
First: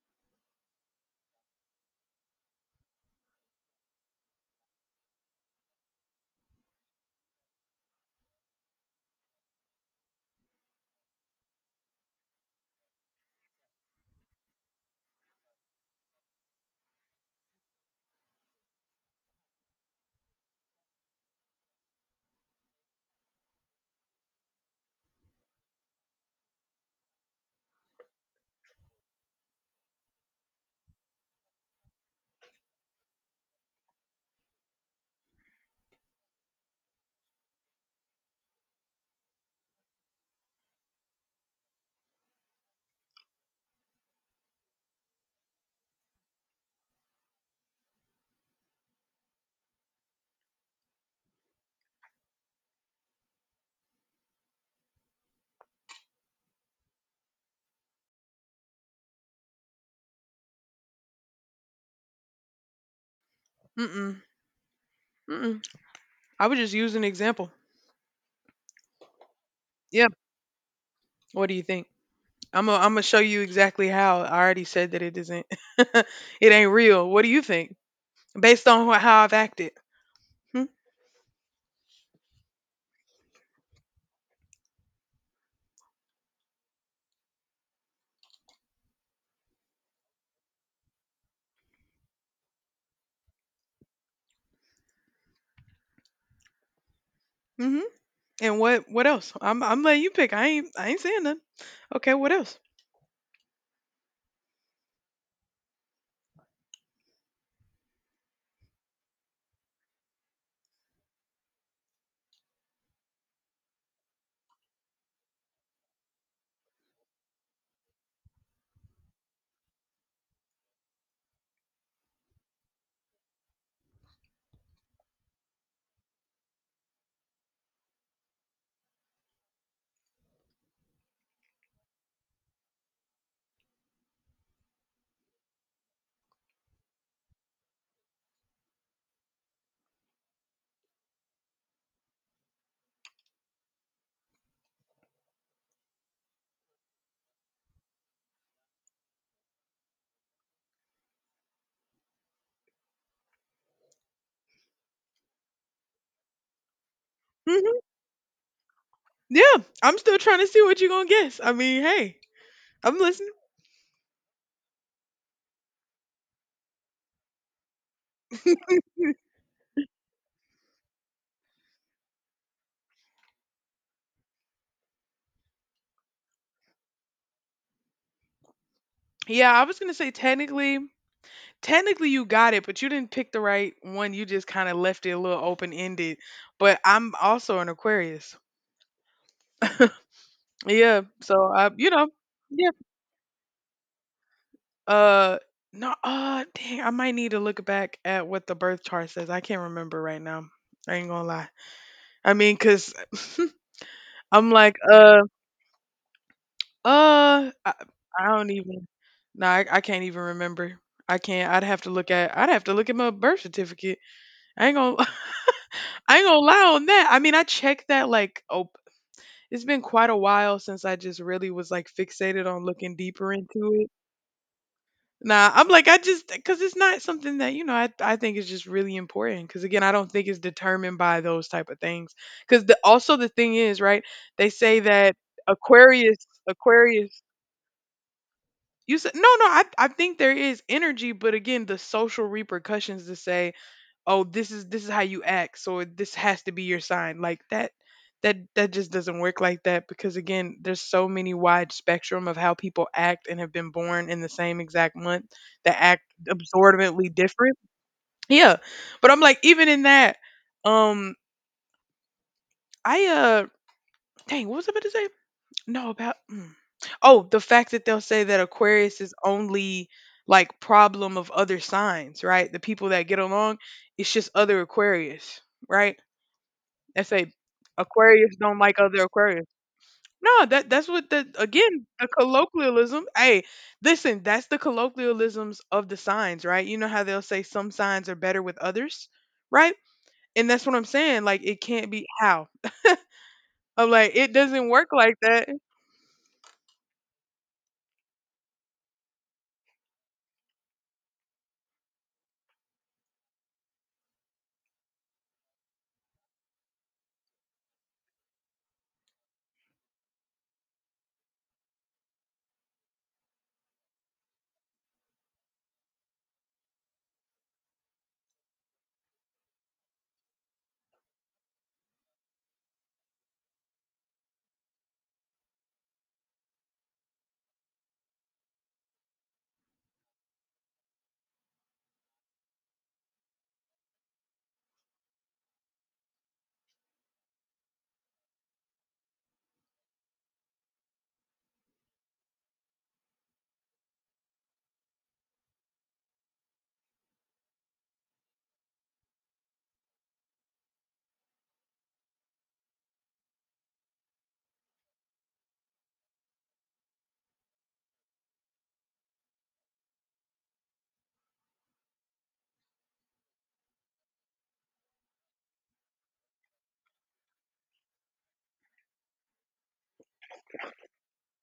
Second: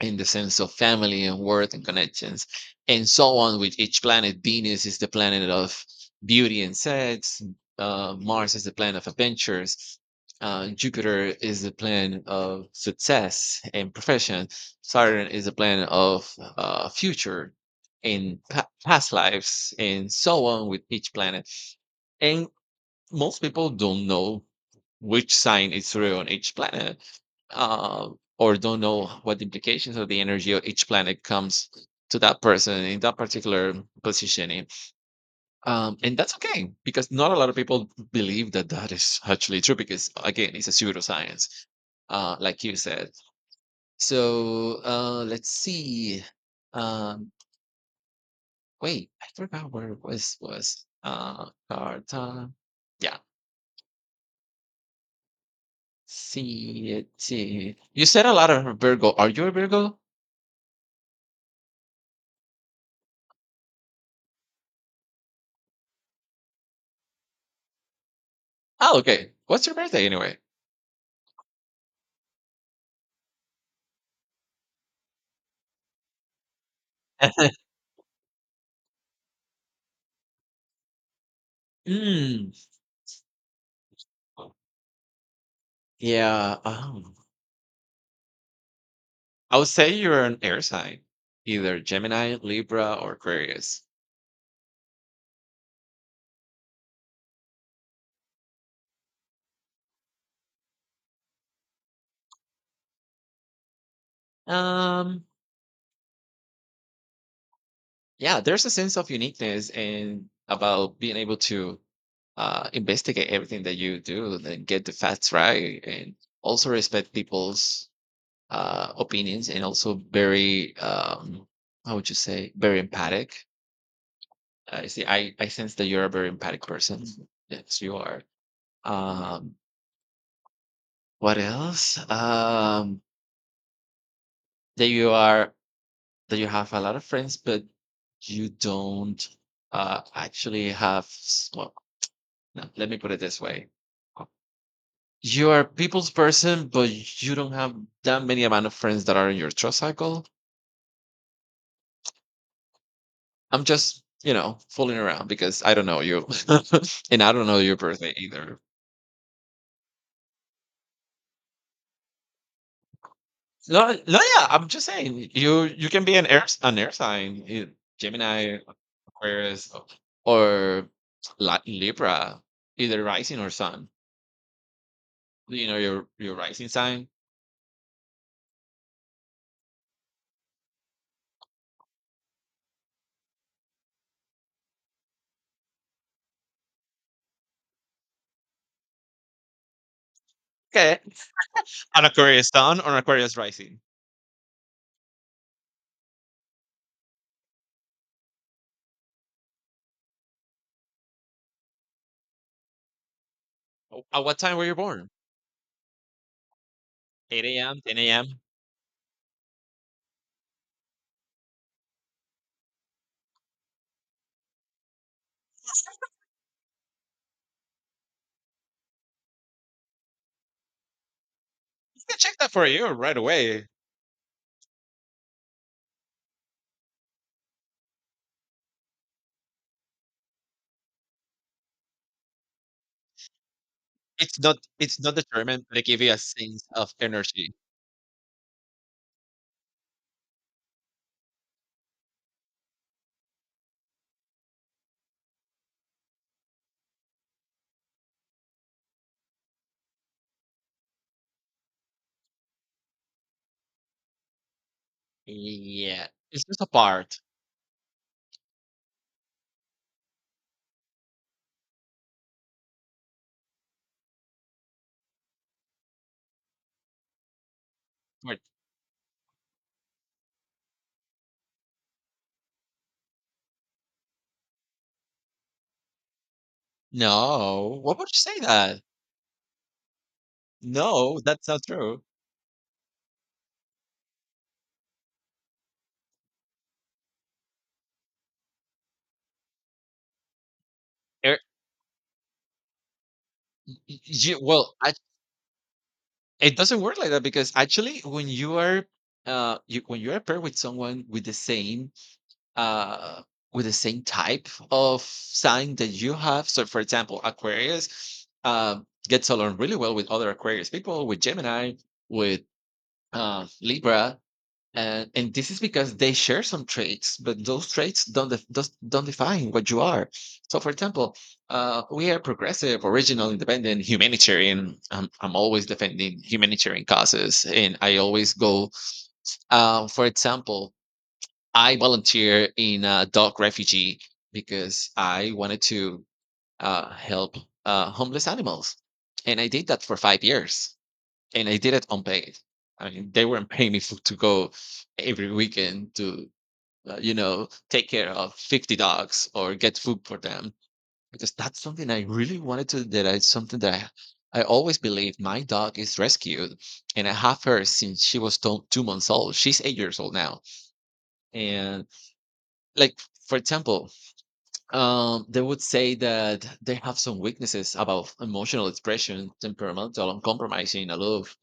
in the sense of family and worth and connections, and so on with each planet. Venus is the planet of beauty and sex. Mars is the planet of adventures. Jupiter is the planet of success and profession. Saturn is the planet of future and past lives, and so on with each planet. And most people don't know which sign is real on each planet, uh, or don't know what the implications of the energy of each planet comes to that person in that particular positioning. And that's okay, because not a lot of people believe that that is actually true, because, again, it's a pseudoscience, like you said. So let's see. Um, wait, I forgot where it was. Was Carta? Yeah, C T. You said a lot of Virgo. Are you a Virgo?
Mm-mm. Mm-mm. I would just use an example.
Oh, okay. What's your birthday
Yeah,
anyway?
what do you think? I'm gonna show you exactly how I already said that it isn't <laughs> it ain't real. What do you
<laughs>
think based on how I've acted. Hmm?
Mm. Yeah. I would say you're an air sign, either Gemini, Libra, or Aquarius.
Mm-hmm. And what else? I'm letting you pick. I ain't saying nothing. Okay, what else?
Um, yeah, there's a sense of uniqueness and about being able to investigate everything that you do and get the facts right, and also respect people's opinions, and also very, how would you say, very empathic. I see. I sense that you're a very empathic person. Yes, you are. Um, what else? That you are, that you have a lot of friends, but you don't actually have. Well, no, let me put it this way: you are a people's person, but you don't have that many amount of friends that are in your trust cycle. I'm just fooling around because I don't know you, <laughs> and I don't know your
Mm-hmm.
birthday either.
Yeah, I'm still trying to see what you're gonna guess. I mean, hey, I'm listening.
No, no, yeah. I'm just saying you can be an air sign, Gemini,
<laughs>
Aquarius, or Libra, either rising or sun. You know your rising sign.
Yeah, I was gonna say technically, technically you got it, but you didn't pick the right one. You just kind of left it a little open ended. But I'm also an Aquarius.
Okay,
Yeah, so you
an
know,
Aquarius
yeah.
sun or an Aquarius rising.
Uh, no, dang, I might need to look back at what the birth chart says. I can't remember right now. I ain't gonna lie. I mean, because 'cause
O- At what
I'm
time were
like,
you born?
uh,
8
I,
a.m., 10
I
a.m.
don't even. No, I can't even remember. I can't. I'd have to look at my birth certificate. I ain't gonna. <laughs> I ain't gonna lie on that. I mean, I checked that like. Oh, it's been quite a while since I just really was like
You can check
fixated
that
on
for you
looking
right
deeper
away.
into it. Nah, I'm like, I just because it's not something that you know I think is just really important. Because again, I don't think it's determined by those type of things. Because the also the thing is, right?
It's
They
not,
say
it's
that
not determined, but they give you
Aquarius,
a sense of
Aquarius.
energy.
You said no, no. I think there is energy, but again, the social repercussions to say oh this is how you act so this has to be your sign like that that just doesn't work like that because again there's so many wide spectrum of how people act and have been born in the same exact month that act
Yeah, it's just a
absorbently
part.
different. Yeah, but I'm like even in that, um I dang, what was I about to say? No, about mm, oh the fact that they'll say that
But
Aquarius is only like problem of other signs, right? The people that get along, it's just other Aquarius, right? They say
no, what would you
Aquarius
say
don't like
that?
other Aquarius. No, that that's what
No,
the
that's not
again
true.
the colloquialism. Hey, listen, that's the colloquialisms of the signs, right? You know how they'll say some signs are better with others, right? And that's what I'm saying. Like
Er,
it can't be how. I'm
y-
like it
y-
doesn't
well,
work
I,
like that.
it doesn't work like that, because actually, when you are when you are paired with someone with the same uh, type of sign that you have, so for example, Aquarius gets along really well with other Aquarius people, with Gemini, with Libra. And, this is because they share some traits, but those traits don't define what you are. So, for example, we are progressive, original, independent, humanitarian. I'm always defending humanitarian causes, and I always go. For example, I volunteer in a dog refugee because I wanted to help homeless animals, and I did that for 5 years, and I did it unpaid. I mean, they weren't <laughs> paying me for, to go every weekend to, take care of 50 dogs or get food for them, because that's something I really wanted to. That I something that I always believe my dog is rescued, and I have her since she was 2 months old. She's 8 years old now, and like. For example, they would say that they have some weaknesses about emotional expression, temperamental, uncompromising, aloof,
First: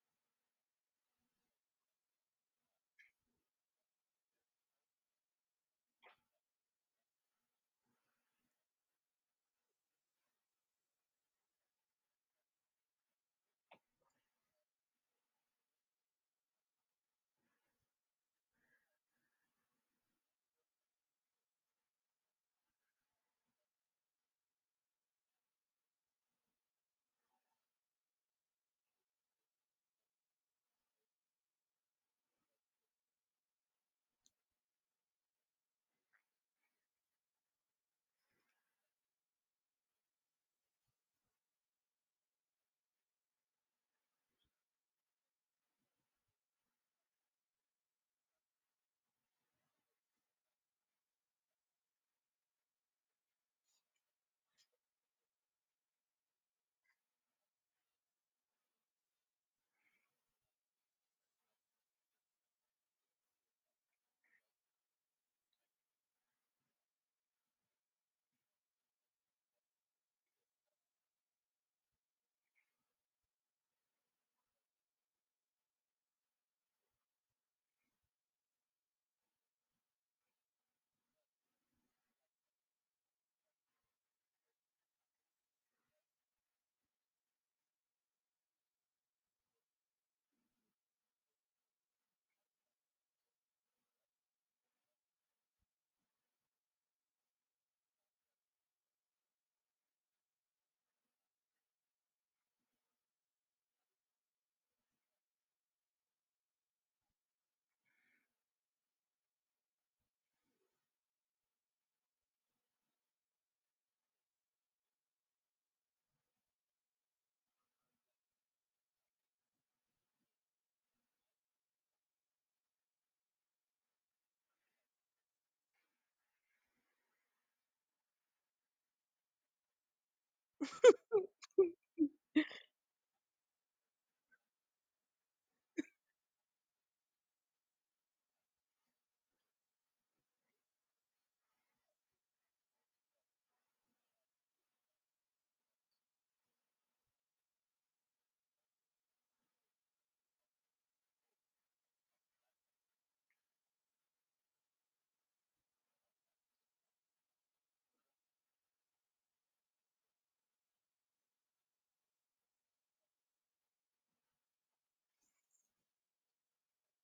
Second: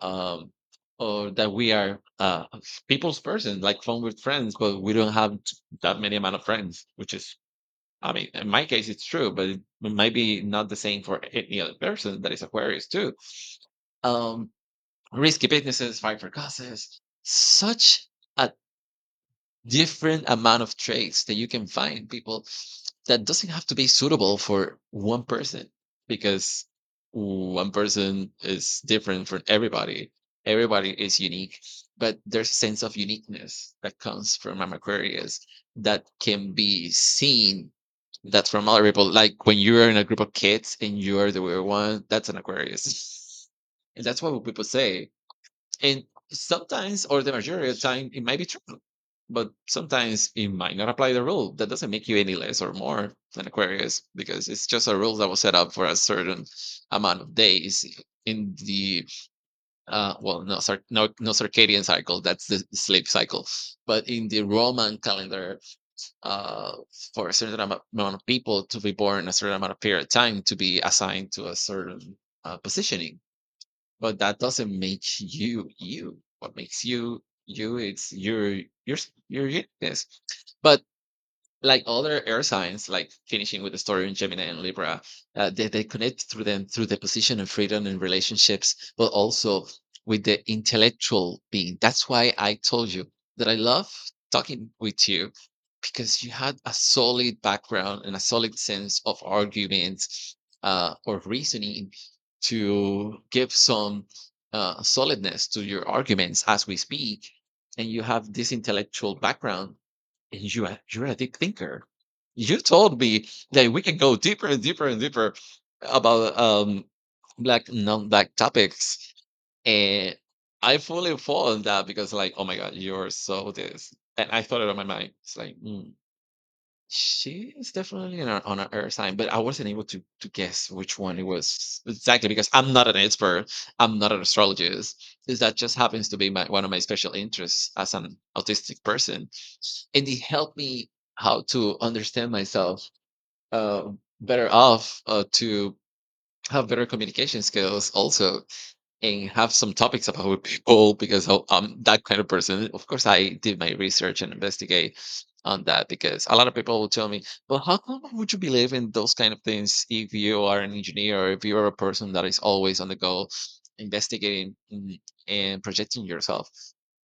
um or that we are people's person, like fun with friends but we don't have that many amount of friends, which is, I mean, in my case it's true, but it might be not the same for any other person that is Aquarius too. Um, risky businesses, fight for causes, such a different amount of traits that you can find people, that doesn't have to be suitable for one person, because one person is different from everybody. Everybody is unique, but there's a sense of uniqueness that comes from an Aquarius that can be seen, that from other people. Like when you're in a group of kids and you're the weird one, that's an Aquarius. <laughs> And that's what people say, and sometimes, or the majority of the time, it might be true. But sometimes it might not apply the rule. That doesn't make you any less or more than Aquarius, because it's just a rule that was set up for a certain amount of days in the well, no, circadian cycle. That's the sleep cycle, but in the Roman calendar, uh, for a certain amount of people to be born a certain amount of period of time to be assigned to a certain positioning, but that doesn't make you you. What makes you you? It's your your uniqueness. But like other air signs, like finishing with the story in Gemini and Libra, they connect through them through the position of freedom and relationships, but also with the intellectual being. That's why I told you that I love talking with you, because you had a solid background and a solid sense of arguments, or reasoning, to give some solidness to your arguments as we speak. And you have this intellectual background, and you're a deep thinker. You told me that we can go deeper and deeper and deeper about black non-black topics. And I fully fall on that because, like, oh my God, you're so this. And I thought it on my mind. It's like, mm, she is definitely on an earth sign, but I wasn't able to guess which one it was exactly, because I'm not an expert. I'm not an astrologist. Is that just happens to be my one of my special interests as an autistic person, and it helped me how to understand myself uh, better off to have better communication skills also and have some topics about <laughs> with people because I'm that kind of person. Of course, I did my research and investigate on that because a lot of people will tell me, "Well, how come would you believe in those kind of things if you are an engineer or if you are a person that is always on the go, investigating and projecting yourself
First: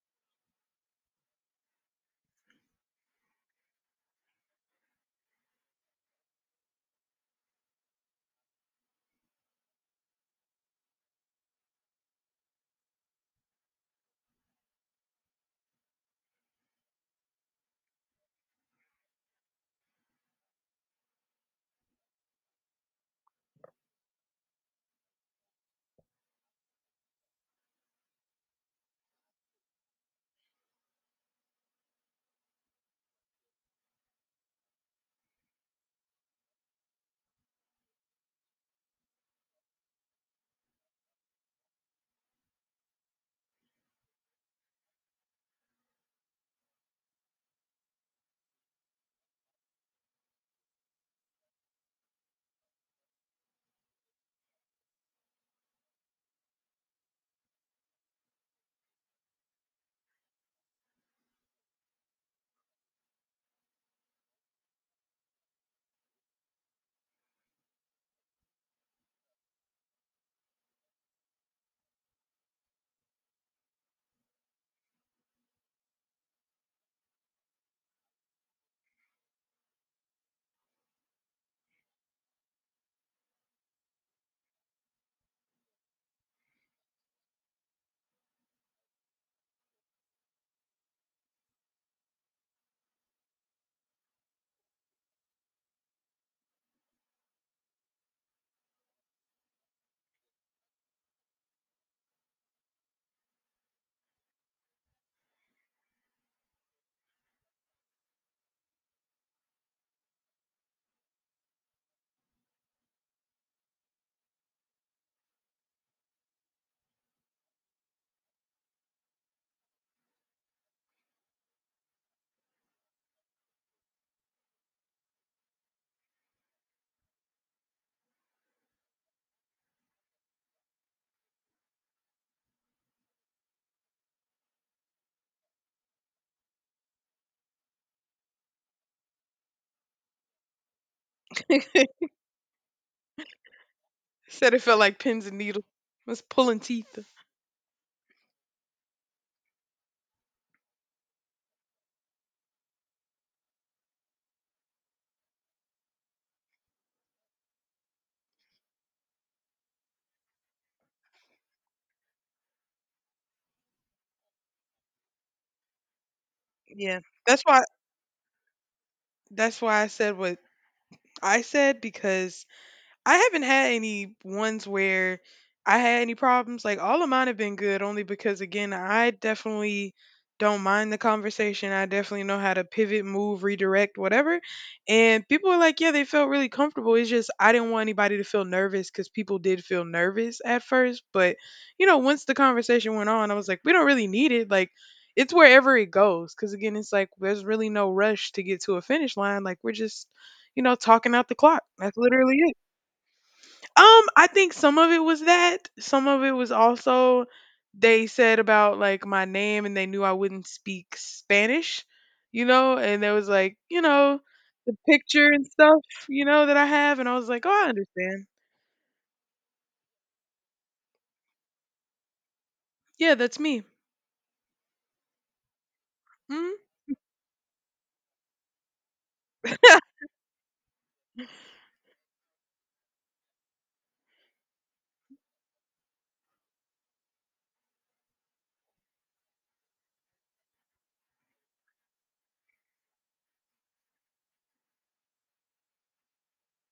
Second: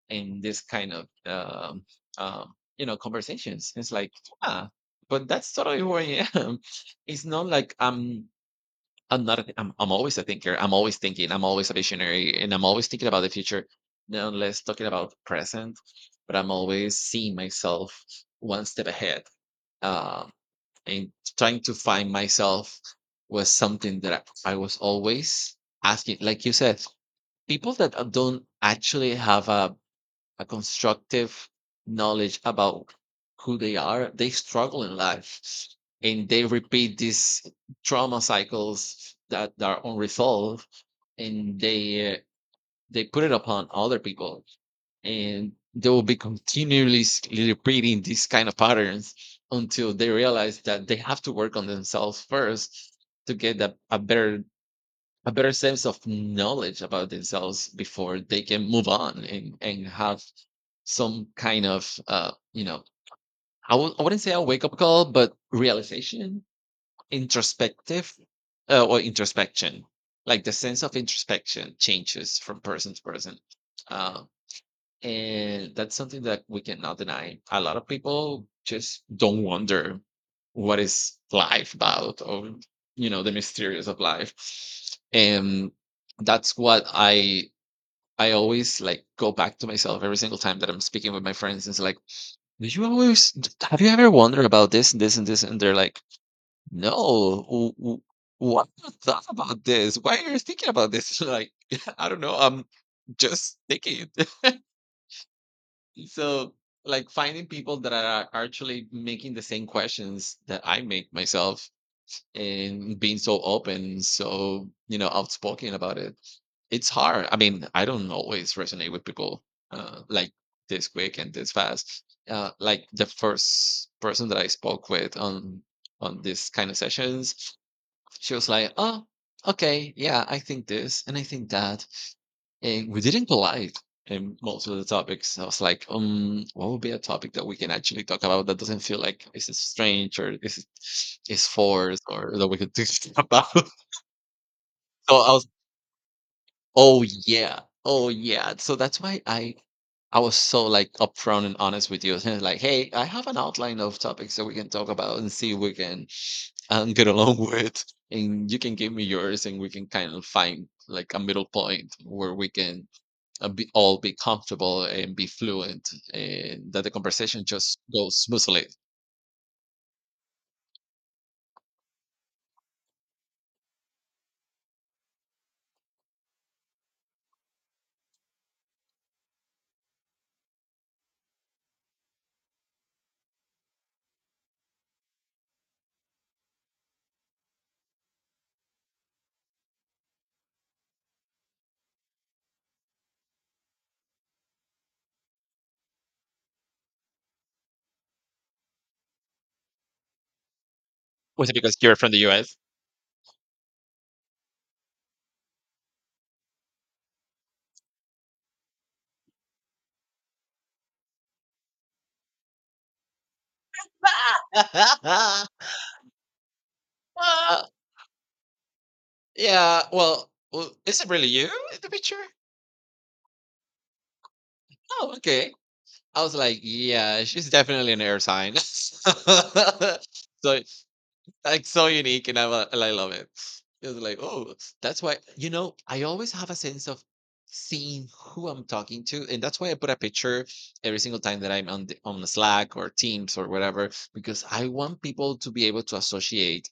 in this kind of conversations?" It's like, ah, but that's totally who I am. <laughs> It's not like I'm not. A, I'm always a thinker. I'm always thinking. I'm always a visionary, and I'm always thinking about the future. Now, let's talking about present. But I'm always seeing myself one step ahead, uh, and trying to find myself was something that I was always asking. Like you said, people that don't actually have a constructive knowledge about who they are, they struggle in life and they repeat these trauma cycles that are unresolved and they put it upon other people and they will be continually repeating these kind of patterns until they realize that they have to work on themselves first to get a better sense of knowledge about themselves before they can move on and have some kind of I wouldn't say a wake up call but realization introspective or introspection like the sense of introspection changes from person to person, uh, and that's something that we cannot deny. A lot of people just don't wonder what is life about or the mysterious of life. And that's what I always like go back to myself every single time that I'm speaking with my friends, and it's like, did you have you ever wondered about this and this and this? And they're like, no, what you <laughs> thought about this? Why are you thinking about this? <laughs> Like, <laughs> I don't know. I'm just thinking. <laughs> so, like, finding people that are actually making the same questions that I make myself and being so open, so outspoken about it. It's hard. I mean, I don't always resonate with people like this quick and this fast. Like the first person that I spoke with on this kind of sessions, she was like, "Oh, okay, yeah, I think this and I think that," and we didn't collide in most of the topics. I was like, what would be a topic that we can actually talk about that doesn't feel like this is strange or this is forced
<laughs>
or that we could do <laughs> about?"
Said it felt like
So
pins and needles. It was pulling teeth.
"Oh yeah, oh yeah." So that's why I. I was so like upfront and honest with you, <laughs> like, "Hey, I have an outline of topics that we can talk about and see if we can and get along <laughs> with and you can give me yours and we can kind of find like a middle point where we can all be comfortable and be fluent and that the
Yeah, that's
conversation
why.
just goes smoothly.
That's why I said what I said because I haven't had any ones where I had any problems. Like all of mine have been good only because again, I definitely don't mind the conversation. I definitely know how to pivot, move, redirect, whatever. And people were like, yeah, they felt really comfortable. It's just I didn't want anybody to feel nervous cuz people did feel nervous at first, but you know, once the conversation went on, I was like, we don't really need it. Like it's wherever it goes cuz again, it's like there's really no rush to get to a finish line. Like we're just, you know, talking out the
Was it
clock.
because
That's
you're from the
literally it.
US?
I think some of it was that. Some of it was also they said about like my name and they knew I wouldn't speak Spanish, you know, and there was like, you know, the picture and
<laughs>
stuff, you know, that I have and I was like, "Oh,
uh,
I understand.
yeah, well is it really you in the picture?
Yeah, that's me."
Oh, okay. I was like,
Mhm.
yeah, she's definitely an air sign. <laughs>
<laughs>
So like, so unique, and I lo and I love it. It was like, "Oh, that's why," you know, I always have a sense of seeing who I'm talking to, and that's why I put a picture every single time that I'm on the Slack or Teams or whatever, because I want people to be able to associate,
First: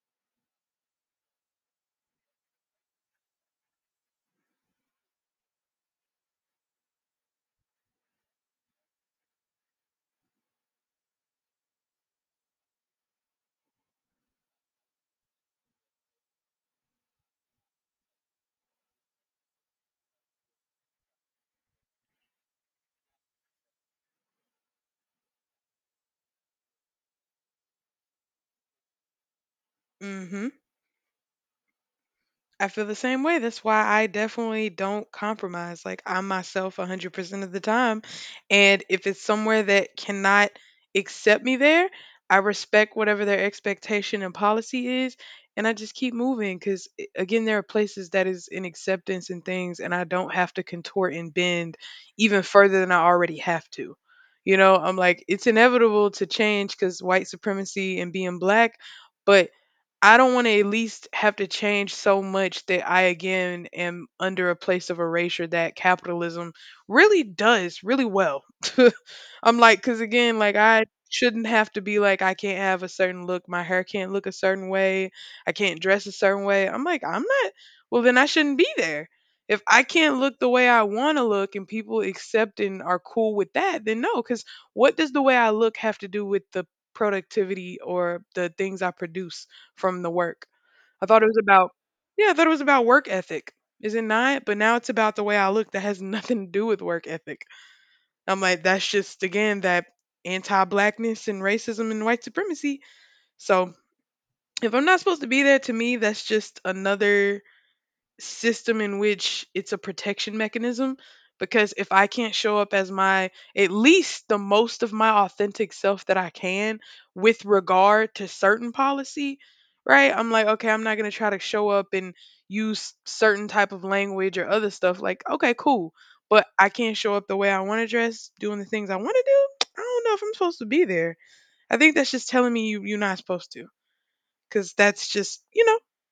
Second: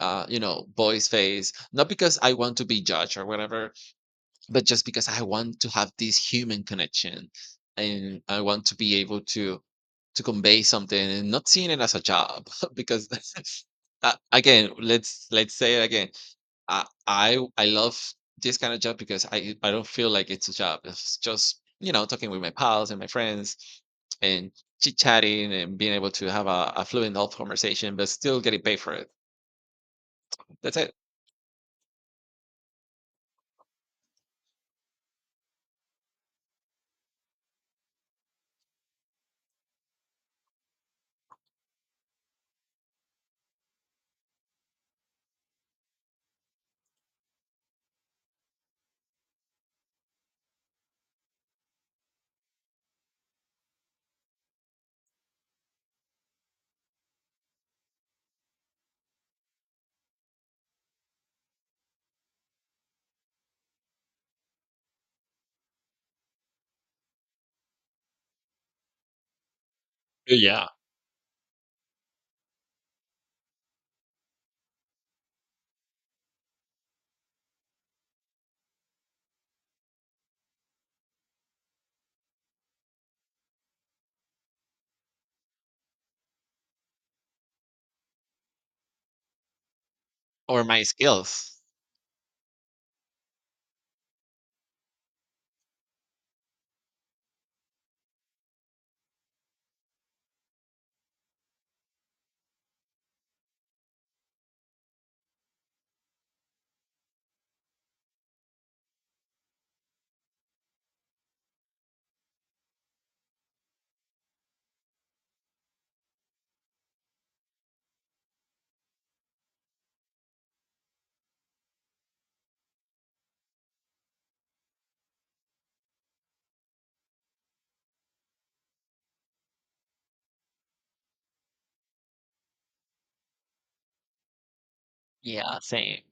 you know, voice, face, not because I want to be judged or whatever, but just because I want to have this human connection, and I want to be able to convey something and not seeing it as a job. <laughs> Because again, let's say it again. I love this kind of job because I don't feel like it's a job. It's just, you know, talking with my pals and my friends and chit chatting and being able to have a fluent adult conversation, but still getting paid for it.
Mhm.
That's it.
I feel the same way. That's why I definitely don't compromise. Like I'm myself 100% of the time. And if it's somewhere that cannot accept me there, I respect whatever their expectation and policy is. And I just keep moving because, again, there are places that is in acceptance and things, and I don't have to contort and bend even further than I already have to. You know, I'm like, it's inevitable to change because white supremacy and being black, but I don't want to at least have to change so much that I again am under a place of erasure that capitalism really does really well. <laughs> I'm like, because again, like
Yeah.
I shouldn't have to be like, I can't have a certain look, my hair can't look a certain way, I can't dress a certain way. I'm like, I'm not, well, then I shouldn't be there. If I can't look the way I want to look and people accept and are cool with that, then no, because what does the way I look have to do with the productivity or the things I produce from the work?
Or my
I thought it was
skills.
about Yeah, I thought it was about work ethic. Is it not? But now it's about the way I look that has <laughs> nothing to do with work ethic. I'm like, that's just again that anti blackness and racism and white supremacy. So if I'm not supposed to be there, to me that's just another system in which it's a protection mechanism because if I can't show up as my at least the most of my authentic self that I can with regard to certain policy, right? I'm like, okay, I'm not going to try to show up and use certain type of language or other stuff like, okay, cool, but I can't show up the way I want to dress, doing the things I want to do. I don't know if I'm supposed to be there. I think that's just telling me you're not supposed to cuz that's just,
Yeah,
you know,
same.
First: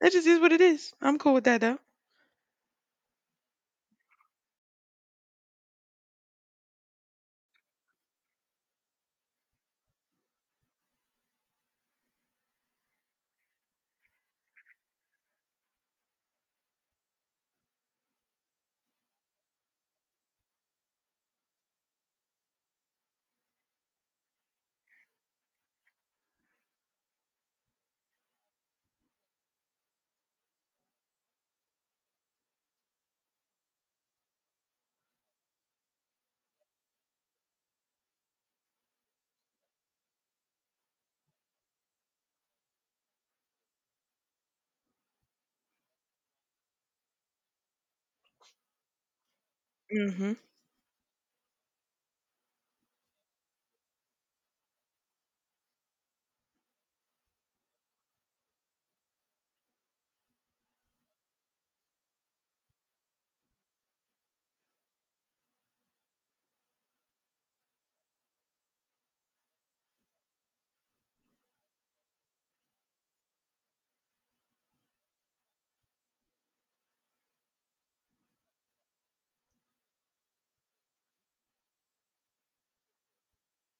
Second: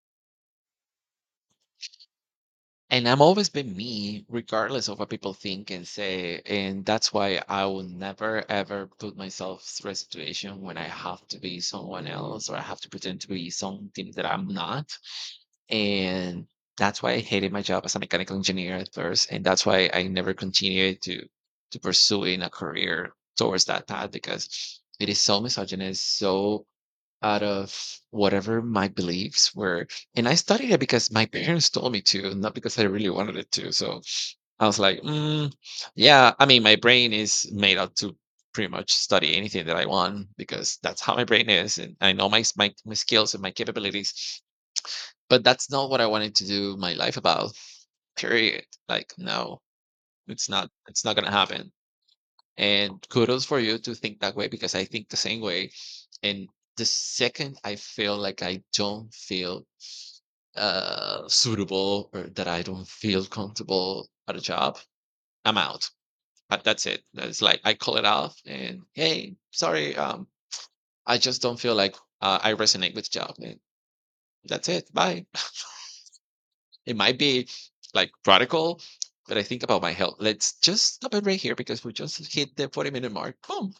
that just is what it is. I'm cool with that though.
And I am always been me, regardless of what people think and say. And that's why I will never, ever put myself through a situation when I have to be someone else or I have to pretend to be something that I'm not. And that's why I hated my job as a mechanical engineer at first. And that's why I never continued to pursuing a career towards that path, because it is so misogynist, so out of whatever my beliefs were. And I studied it because my <laughs> parents told me to, not because I really wanted it to. So I was like, mm, yeah, I mean, my brain is made up to pretty much study anything that I want, because that's how my brain is. And I know my skills and my capabilities, but that's not what I wanted to do my life about, period. Like, no,
Mhm.
it's not going to happen. And kudos for you to think that way, because I think the same way. And the second I feel like I don't feel suitable or that I don't feel comfortable at a job, I'm out. That's it. That's like, I call it off and, hey, sorry, I just don't feel like I resonate with the job. And that's it. Bye. <laughs> It might be like radical, but I think about my health. Let's just stop it right here because we just hit the 40-minute mark. Boom.